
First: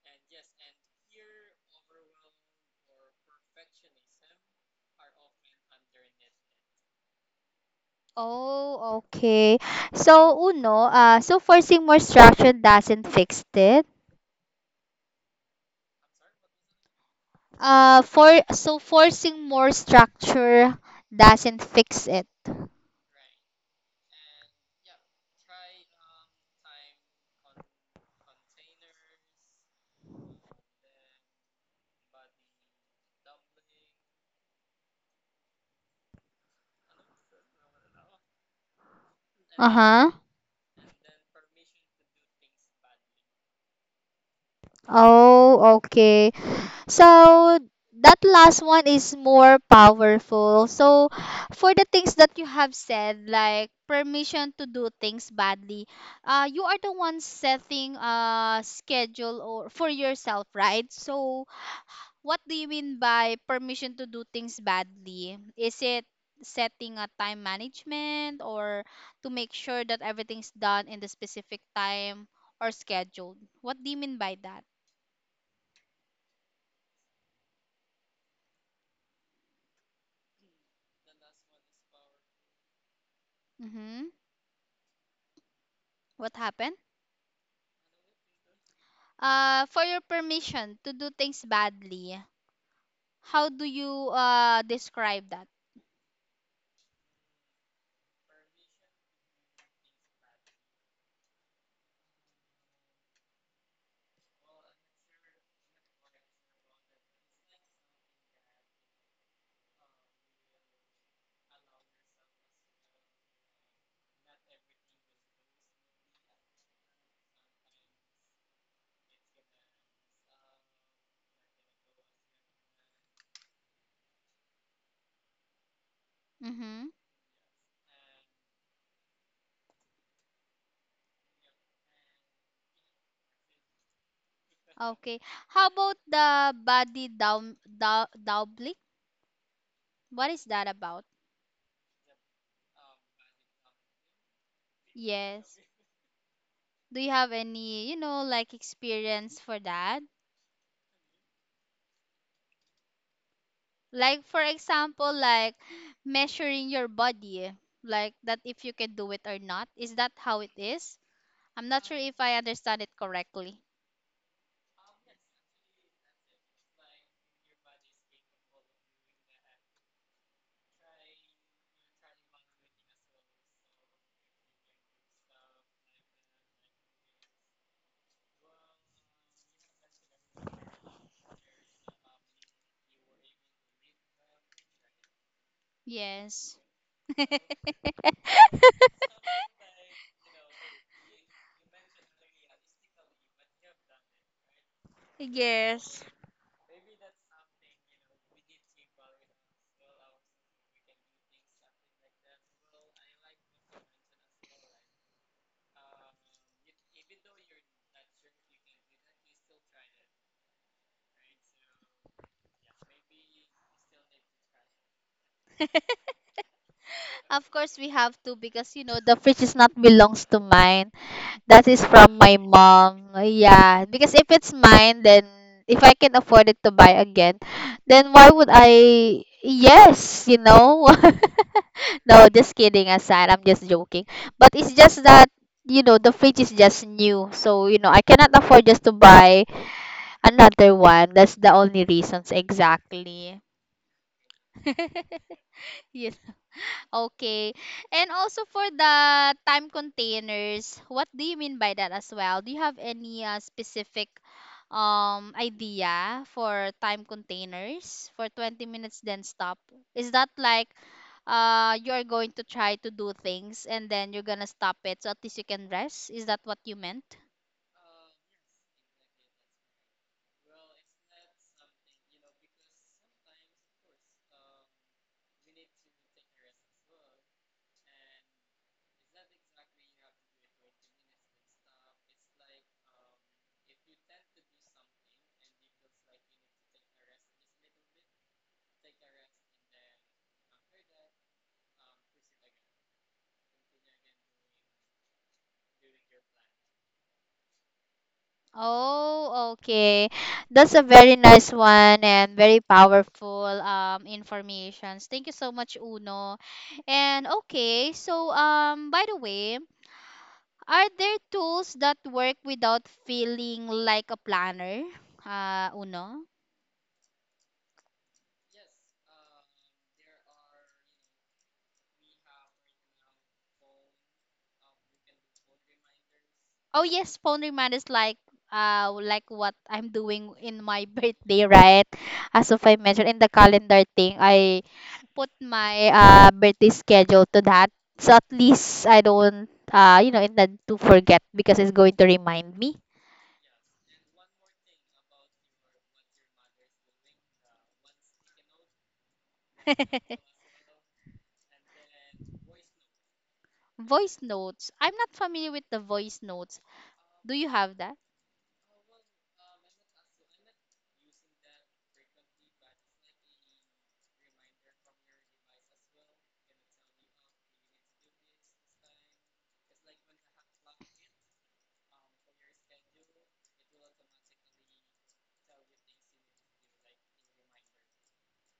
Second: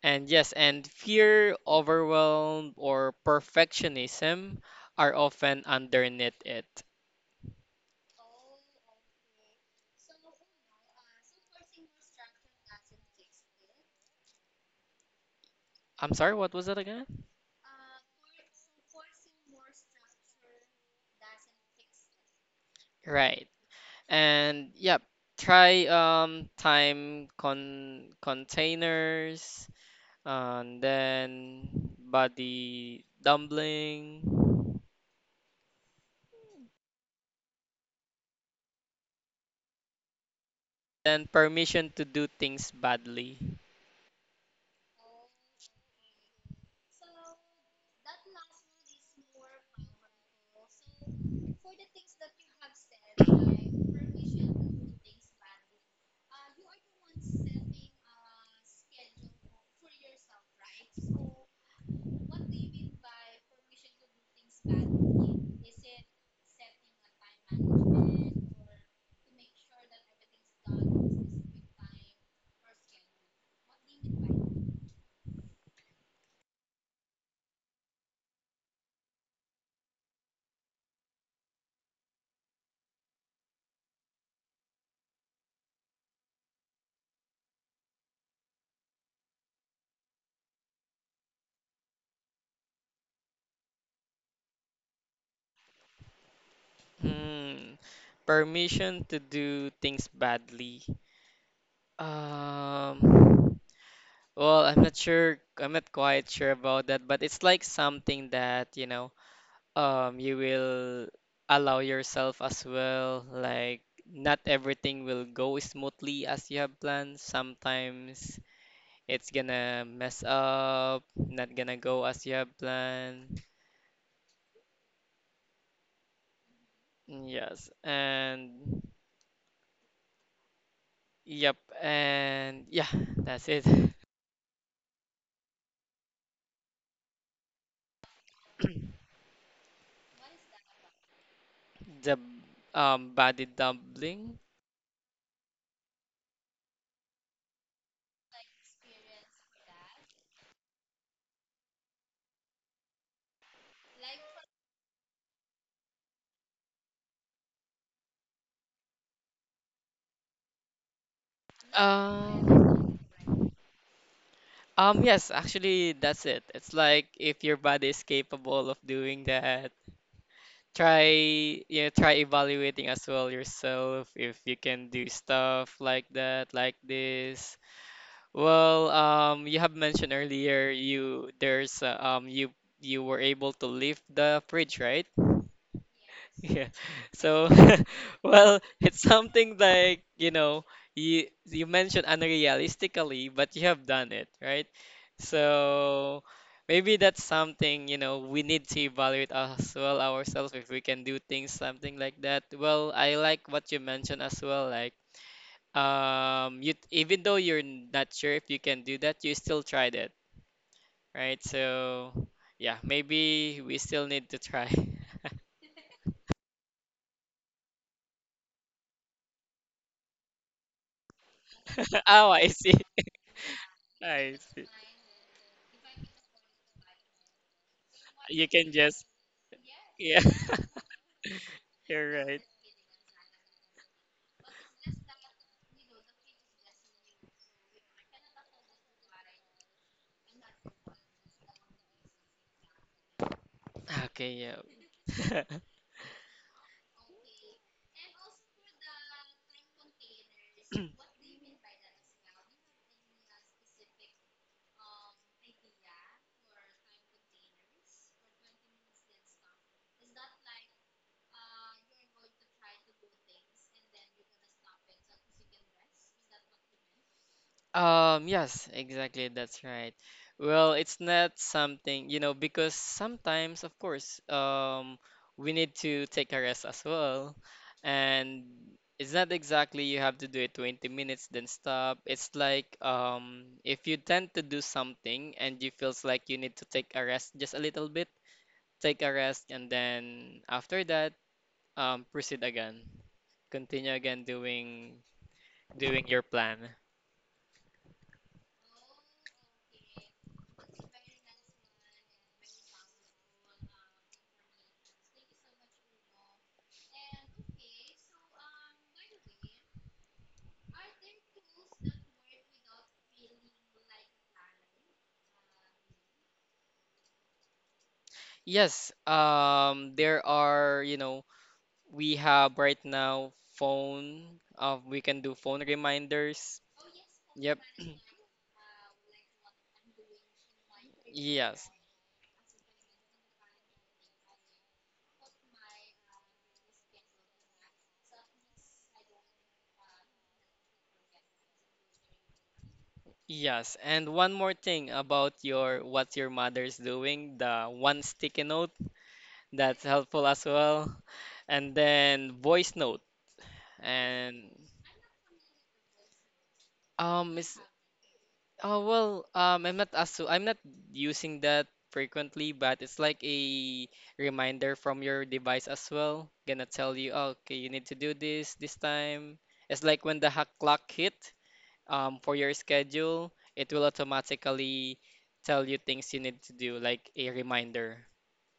And yes, and fear, overwhelm or perfectionism are often underneath it. Oh, okay. So, Uno, so forcing more structure doesn't fix it. I'm sorry, what was that again? For so forcing more structure doesn't fix it. Right. And yep, try time containers, and then body dumpling. Uh huh. Then permission to do things badly. Oh, okay. So that last one is more powerful. So for the things that you have said, like permission to do things badly, you are the one setting a schedule or for yourself, right? So what do you mean by permission to do things badly? Is it setting a time management or to make sure that everything's done in the specific time or scheduled? What do you mean by that? Mm-hmm. What happened? For your permission to do that. Hmm. Permission to do things badly. Um. Well, I'm not sure. I'm not quite sure about that, but it's like something that, you know, you will allow yourself as well. Like, not everything will go smoothly as you have planned. Sometimes it's gonna mess up, not gonna go as you have planned. Yes, and yep, and yeah, that's it. Okay. The body dumpling. Like for example, like messy. Like Um, yes, actually, that's it. It's like if your body is capable of doing that, try, you know, try evaluating as well yourself if you can do stuff like that, like this. Well, you have mentioned earlier you you were able to lift the fridge, right? Yeah. So, well, it's something like, you know, you mentioned unrealistically, but you have done it, right? So maybe that's something, you know, we need to evaluate as well ourselves if we can do things, something like that. Well, I like what you mentioned as well, like you even though you're not sure if you can do that, you still tried it, right? So yeah, maybe we still need to try. of you know the fridge is not belongs to mine. That is from Oh, my I see. mom. Yeah, because if I it's see. mine, then if I can afford it to buy again, then why You would can just, I? yeah, Yes, you know. you're No, right. just kidding aside. I'm just joking. But it's just that you know the fridge is just new, so you know I cannot afford just to buy another one. That's the only reasons exactly. Okay, yeah. Yes. Okay. And also for the time containers, what do you mean by that as well? Do you have any specific idea for time containers for 20 minutes then stop? Is that like you're going to try to do things and then you're gonna stop it so at least you can rest? Is that what you meant? Yes, exactly. That's right. Well, it's not something, you know, because sometimes, of course, we need to take a rest as well. And it's not exactly you have to do it 20 minutes, then stop. It's like, if you tend to do something and you feels like you need to take a rest just a little bit, take a rest, and then after that, proceed again. Continue again doing your plan. Oh, okay. That's a very nice one and very powerful informations. Thank you so much, Uno. And okay, so by the way, are there tools that work without feeling like a planner? Uno? Yes, there are, you know, we have right now phone, we can do phone reminders. Oh yes, phone Yep, reminders like what I'm doing in my birthday, yes, right? As of I mentioned in the calendar thing, I put my birthday schedule to that. So at least I don't, you know, intend to forget because it's going to remind me. yes. And one more thing about your what your mother's doing, the one sticky note, that's helpful as well. And then voice note. And is oh well, I'm not asu. I'm not using that frequently, but it's like a reminder from your device as well. Gonna tell you, "Oh, okay, you need to do this this time." It's like when the hack clock hit, for your schedule, it will automatically tell you things you need to do, like a reminder.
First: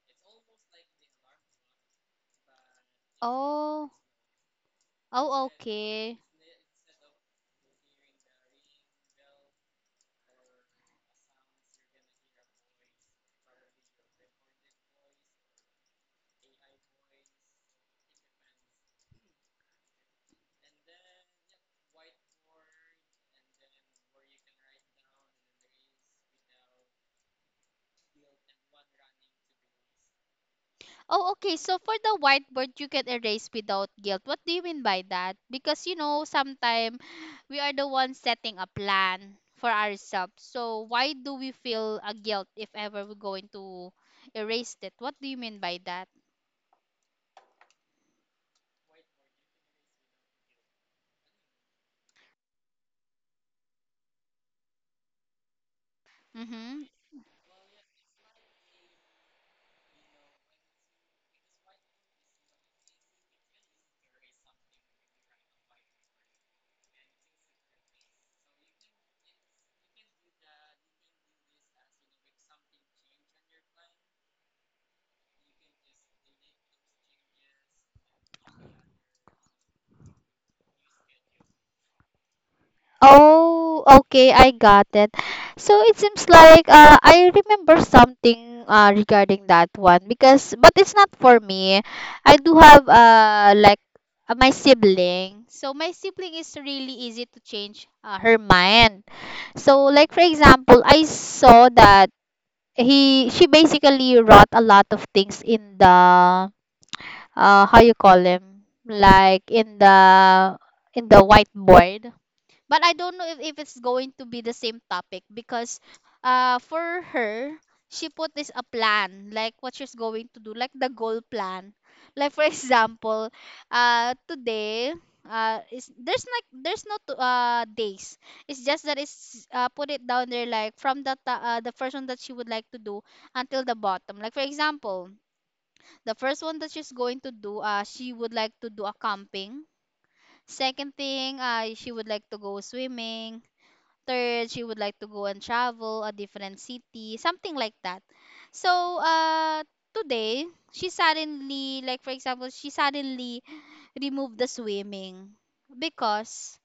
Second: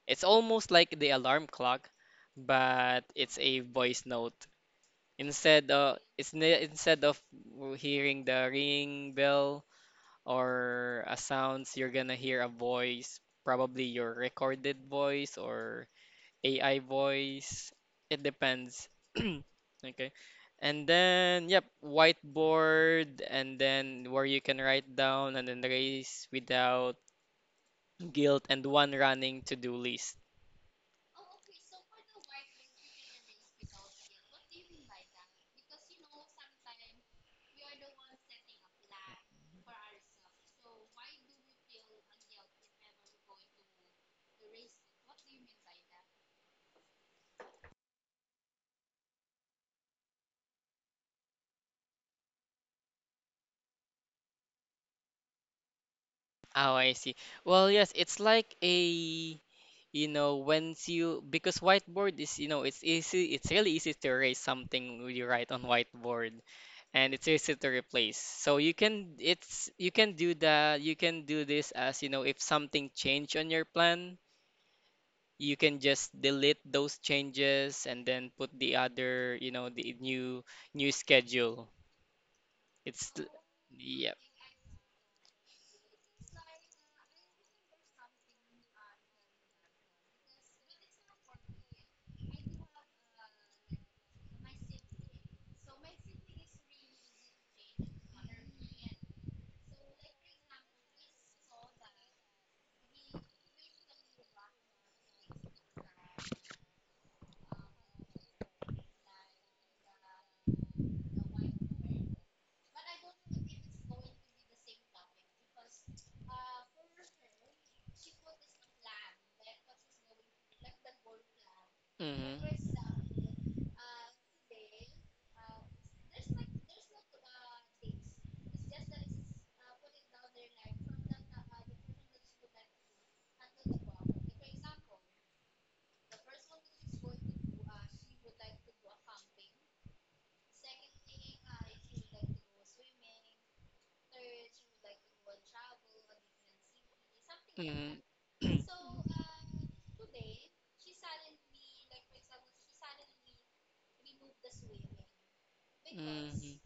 It's almost like the alarm clock, but it's a voice note. Oh, Instead, okay. Instead of hearing the ring bell or a sounds, you're gonna hear a voice, probably your recorded voice or AI voice. It depends. Okay, and then yep, whiteboard, and then where you can write down and then race without guilt, and one running to-do list. Oh, I see. Well yes, it's like a, once you, because whiteboard is, it's easy, it's really easy to erase something you write on whiteboard, and it's easy to replace. So you can, it's, you can do that, you can do this, as you know, if something changed on your plan, you can just delete those changes and then put the other, the new schedule. it's l- Oh, yeah. okay, I got it. So it seems like I remember something regarding that one because, but it's not for me. I do have like my sibling. So my sibling is really easy to change her mind. So like for example, I saw that he she basically wrote a lot of things in the how you call him like in the whiteboard but I don't know if it's going to be the same topic because for her she put this a plan like what she's going to do like the goal plan like Mhm, for example today is there's like mhm. Mhm.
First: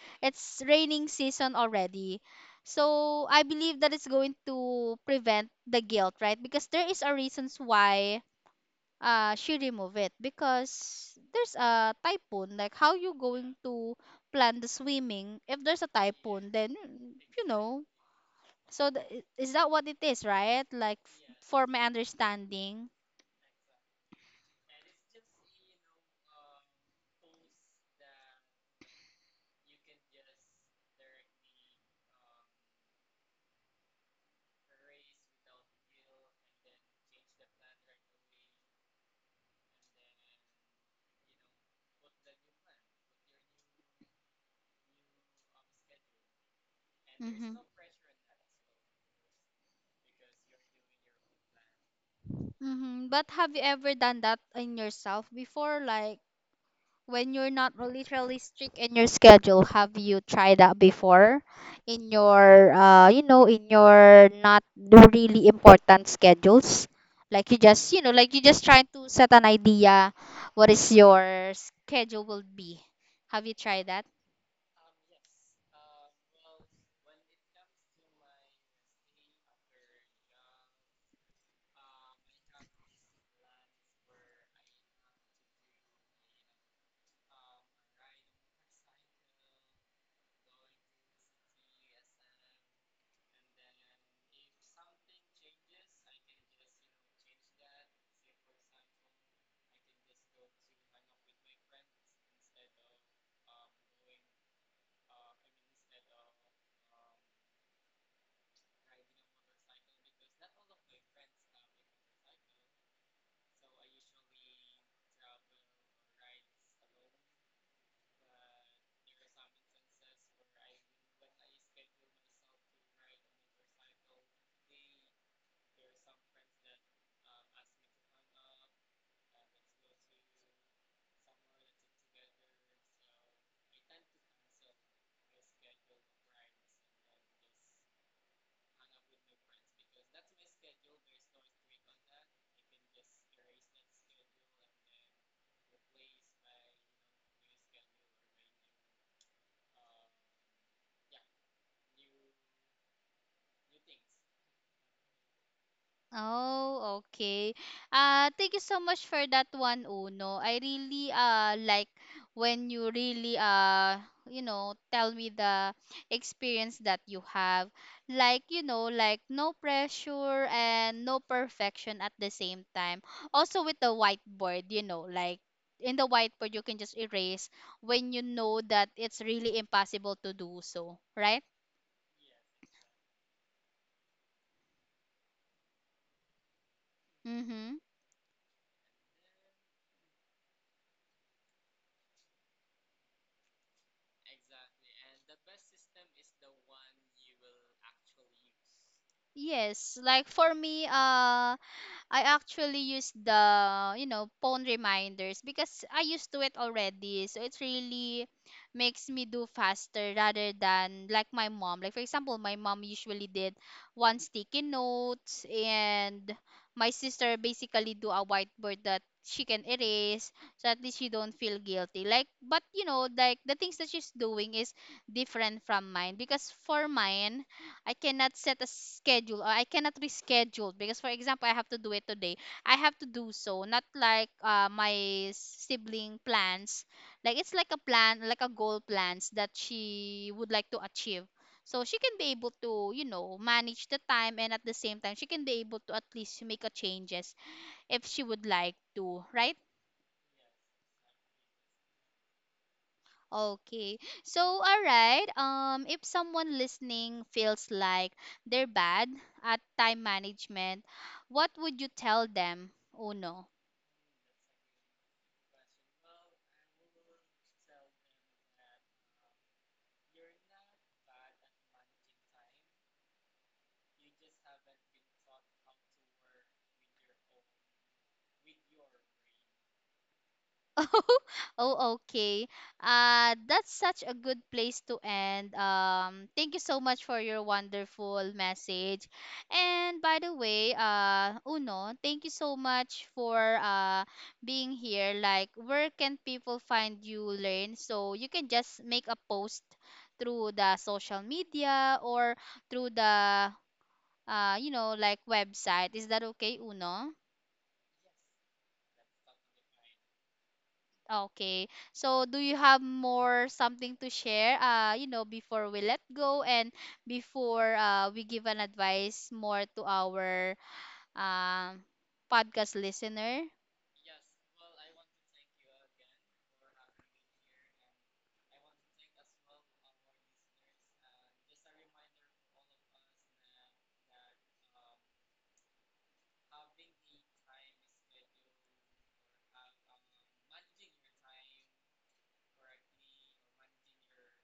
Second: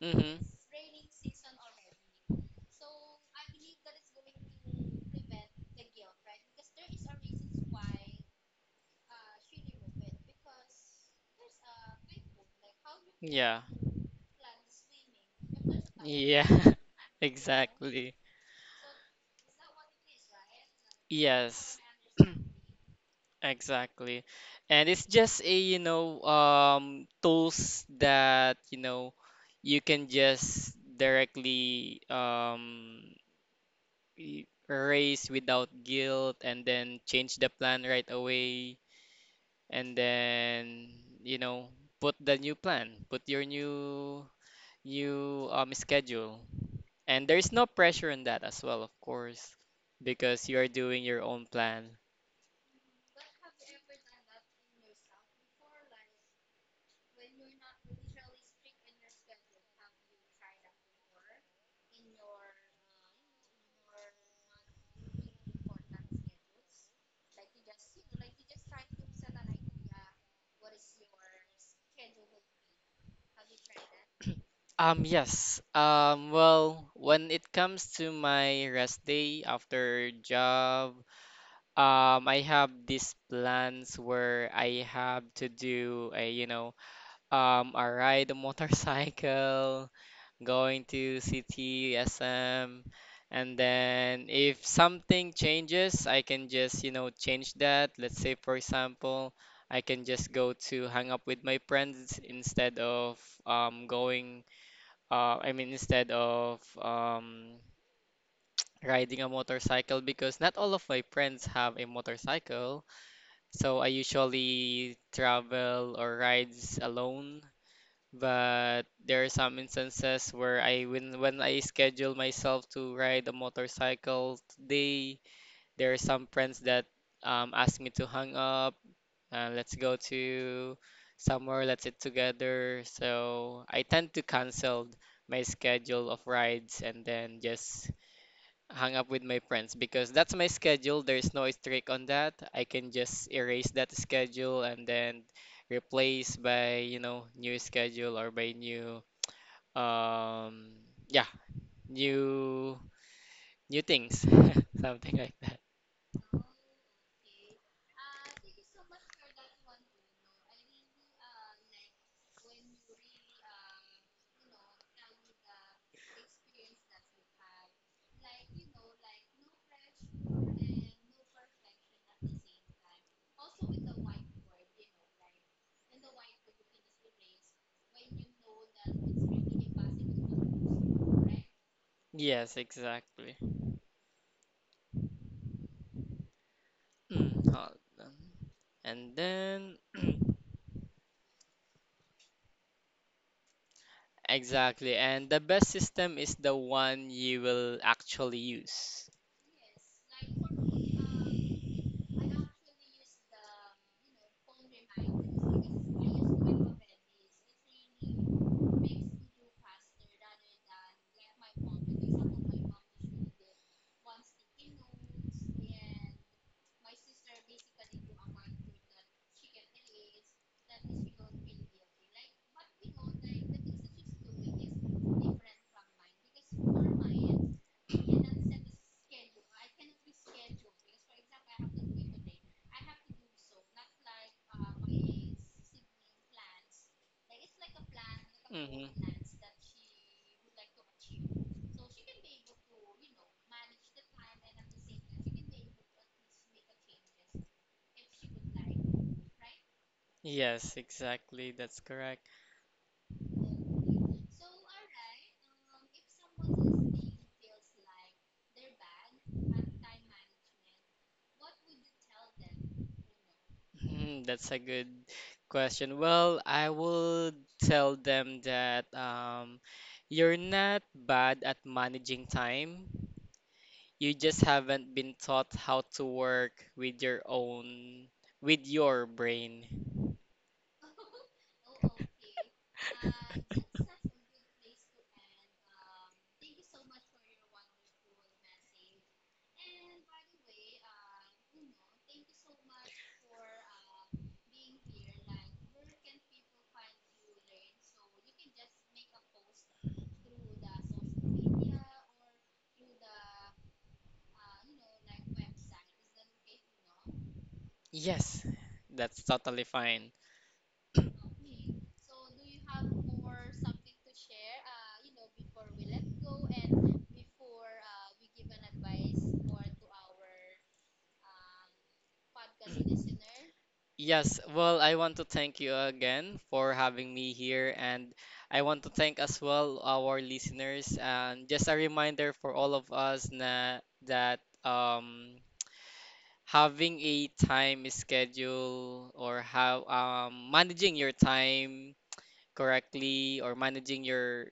Mhm. Yeah. Yeah. Exactly. for Yes. my understanding Exactly. And it's just a, tools that, you can just directly erase without guilt and then change the plan right away, and you know, put the new plan, put your new you schedule. And there is hmm. no pressure on that as well, of course, because you are doing your own plan. Mm-hmm. But have you ever done that in yourself before? Like when you're not literally strict in your schedule, have you tried that before? In your, you know, in your not really important schedules? Like you just, you know, like you just trying to set an idea what is your schedule will be. Have you tried that? Yes. Well, when it comes to my rest day after job, I have these plans where I have to do a ride a motorcycle, going to CT, SM, and then if something changes, I can just, change that. Let's say, for example, I can just go to hang up with my friends instead of um, going, I mean, instead of riding a motorcycle, because not all of my friends have a motorcycle. So I usually travel or rides alone, but there are some instances where I when I schedule myself to ride a motorcycle today, there are some friends that ask me to hang up and let's go to somewhere, let's sit together. So I tend to cancel my schedule of rides and then just hang up with my friends, because that's my schedule. There's no strict on that. I can just erase that schedule and then replaced by, new schedule, or by new um yeah, new things. Something like that. Oh, okay. Thank you so much for that one, Uno. I really like experience that you have like you know like no pressure and no perfection at the same time. Yes, exactly. Mm, hold on. And then exactly, and the best system is the one you will actually use. Hmm. Yes, exactly, that's correct. Hmm, that's a good question. Well, I would tell them that you're not bad at managing time. You just haven't been taught how to work with your own, with your brain. Oh okay, that's such a good place to end, thank you so much for your wonderful message and by the way Uno, thank you so much for being here. Like where can people find you learn so you can just make a post through the social media or through the you know, like website. Is that okay, Uno? Yes, that's totally fine. Okay. So, do you have more something to share? You know, before we let go and before we give an advice more to our um podcast listener. Yes, well, I want to thank you again for having me here, and I want to thank as well our listeners. And just a reminder for all of us na that having a time schedule, or how managing your time correctly, or managing your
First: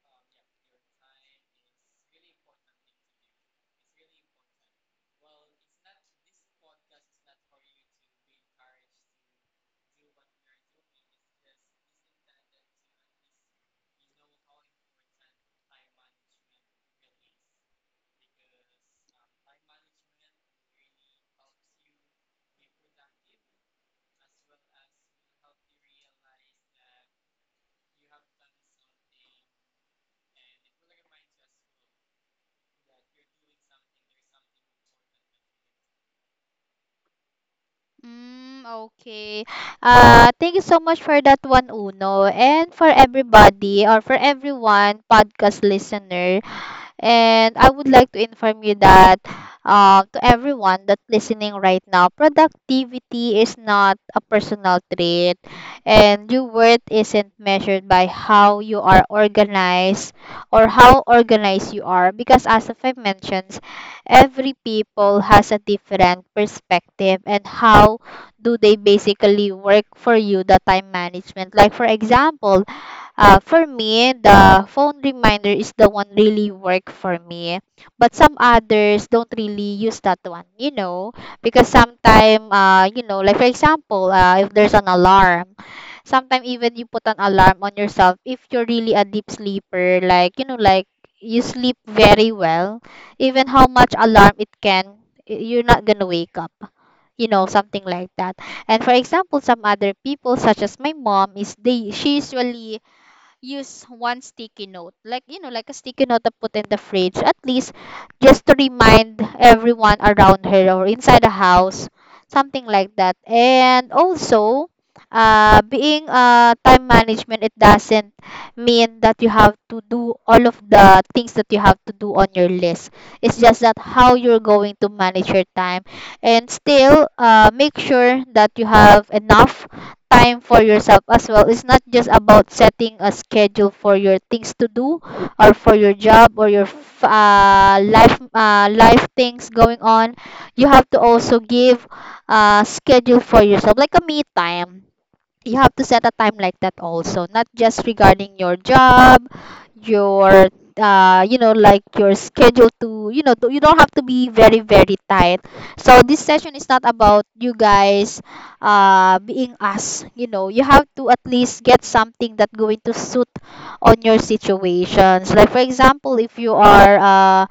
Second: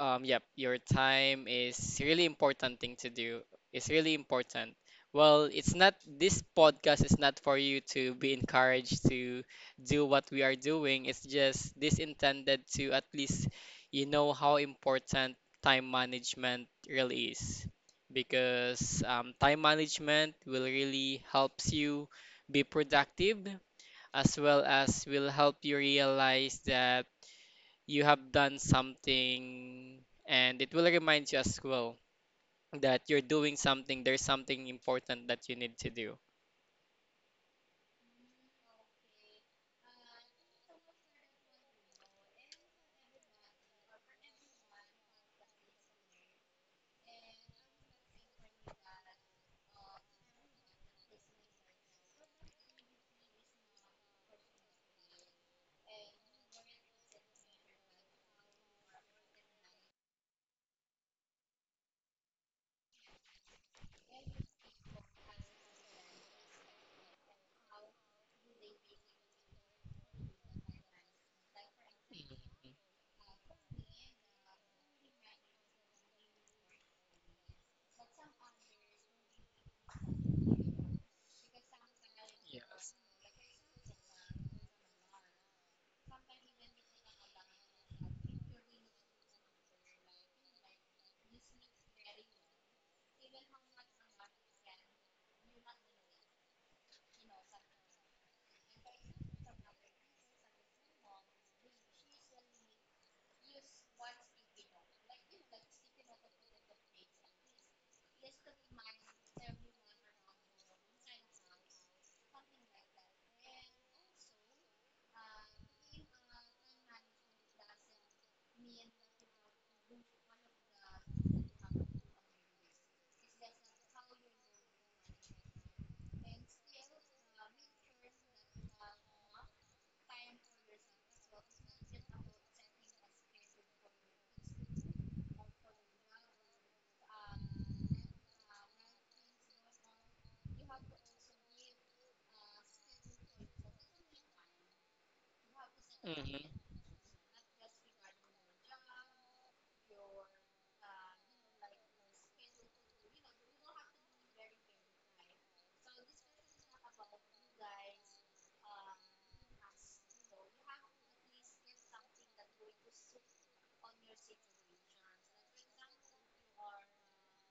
yep, your time is really important thing to do. It's really important. Well, it's not, this podcast is not for you to be encouraged to do what we are doing. It's just this intended to at least you know how important time management really is, because time management will really helps you be productive, as well as will help you realize that you have done something, and it will remind you as well that you're doing something, there's something important that you need to do. Thank you so much for that one, Uno. And for everybody or for everyone podcast listener, and I would like to inform you that to everyone that's listening right now, productivity is not a personal trait, and your worth isn't measured by how you are organized or how organized you are. Because as if I mentioned, every people has a different perspective and how do they basically work for you the time management. Like for example, for me, the phone reminder is the one really work for me. But some others don't really use that one, you know, because sometime, Yeah. You know, like for example, if there's an alarm, sometimes even you put an alarm on yourself if you're really a deep sleeper, like, you know, like you sleep very well, even how much alarm it can, you're not gonna wake up. You know, something like that. And for example, some other people, such as my mom, is they she usually use one sticky note like you know like a sticky note to put in the fridge at least just to remind everyone around her or inside the house, something like that. And also being time management, it doesn't mean that you have to do all of the things that you have to do on your list. It's just that how you're going to manage your time and still make sure that you have enough time for yourself as well. It's not just about setting a schedule for your things to do or for your job or your life life things going on. You have to also give a schedule for yourself, like a me time. You have to set a time Hmm. like that also, not just regarding your job, your you know like your schedule to you know to, you don't have to be very very tight. So this session is not about you guys being us, you know, you have to at least get something that going to suit on your situations. Like for example, if you are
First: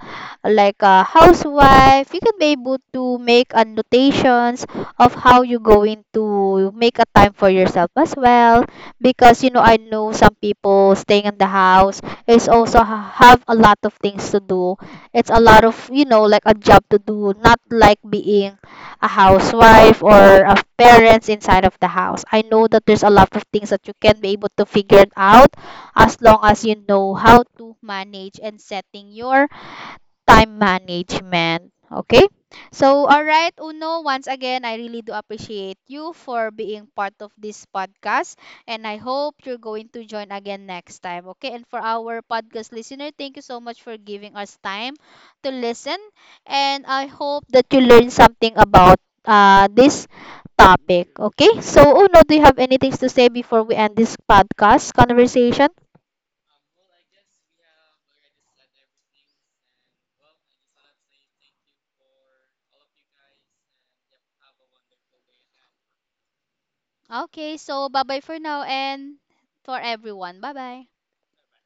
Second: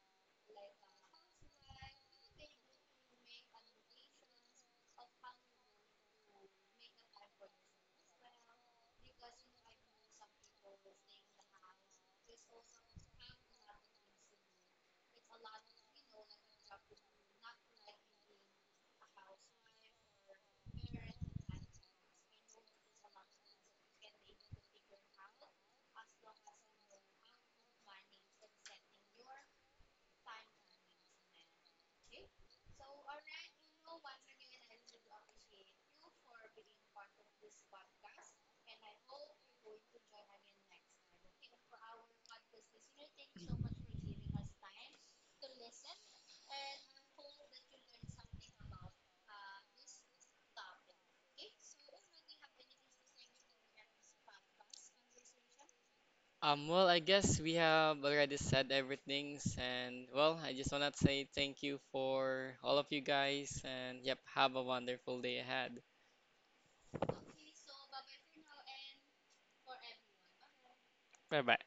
like a housewife, you can be able to make annotations of how you're going to make a time for yourself as well. Because, you know, I know some people staying in the house is also have a lot of things to do. It's a lot of, you know, like a job to do, not like being a housewife or a parents inside of the house. I know that there's a lot of things that you can be able to figure it out as long as you know how to manage and setting your time management. Okay? So, all right, Uno, once again, I really do appreciate you for being part of this podcast. And I hope you're going to join again next time. Okay? And for our podcast listener, thank you so much for giving us time to listen. And I hope that you learned something about this topic. Okay? So, Uno, do you have anything to say before we end this podcast conversation? Well, I guess we have already said everything, and well, I just want to say thank you for all of you guys, and yep, have a wonderful day ahead. Bye bye.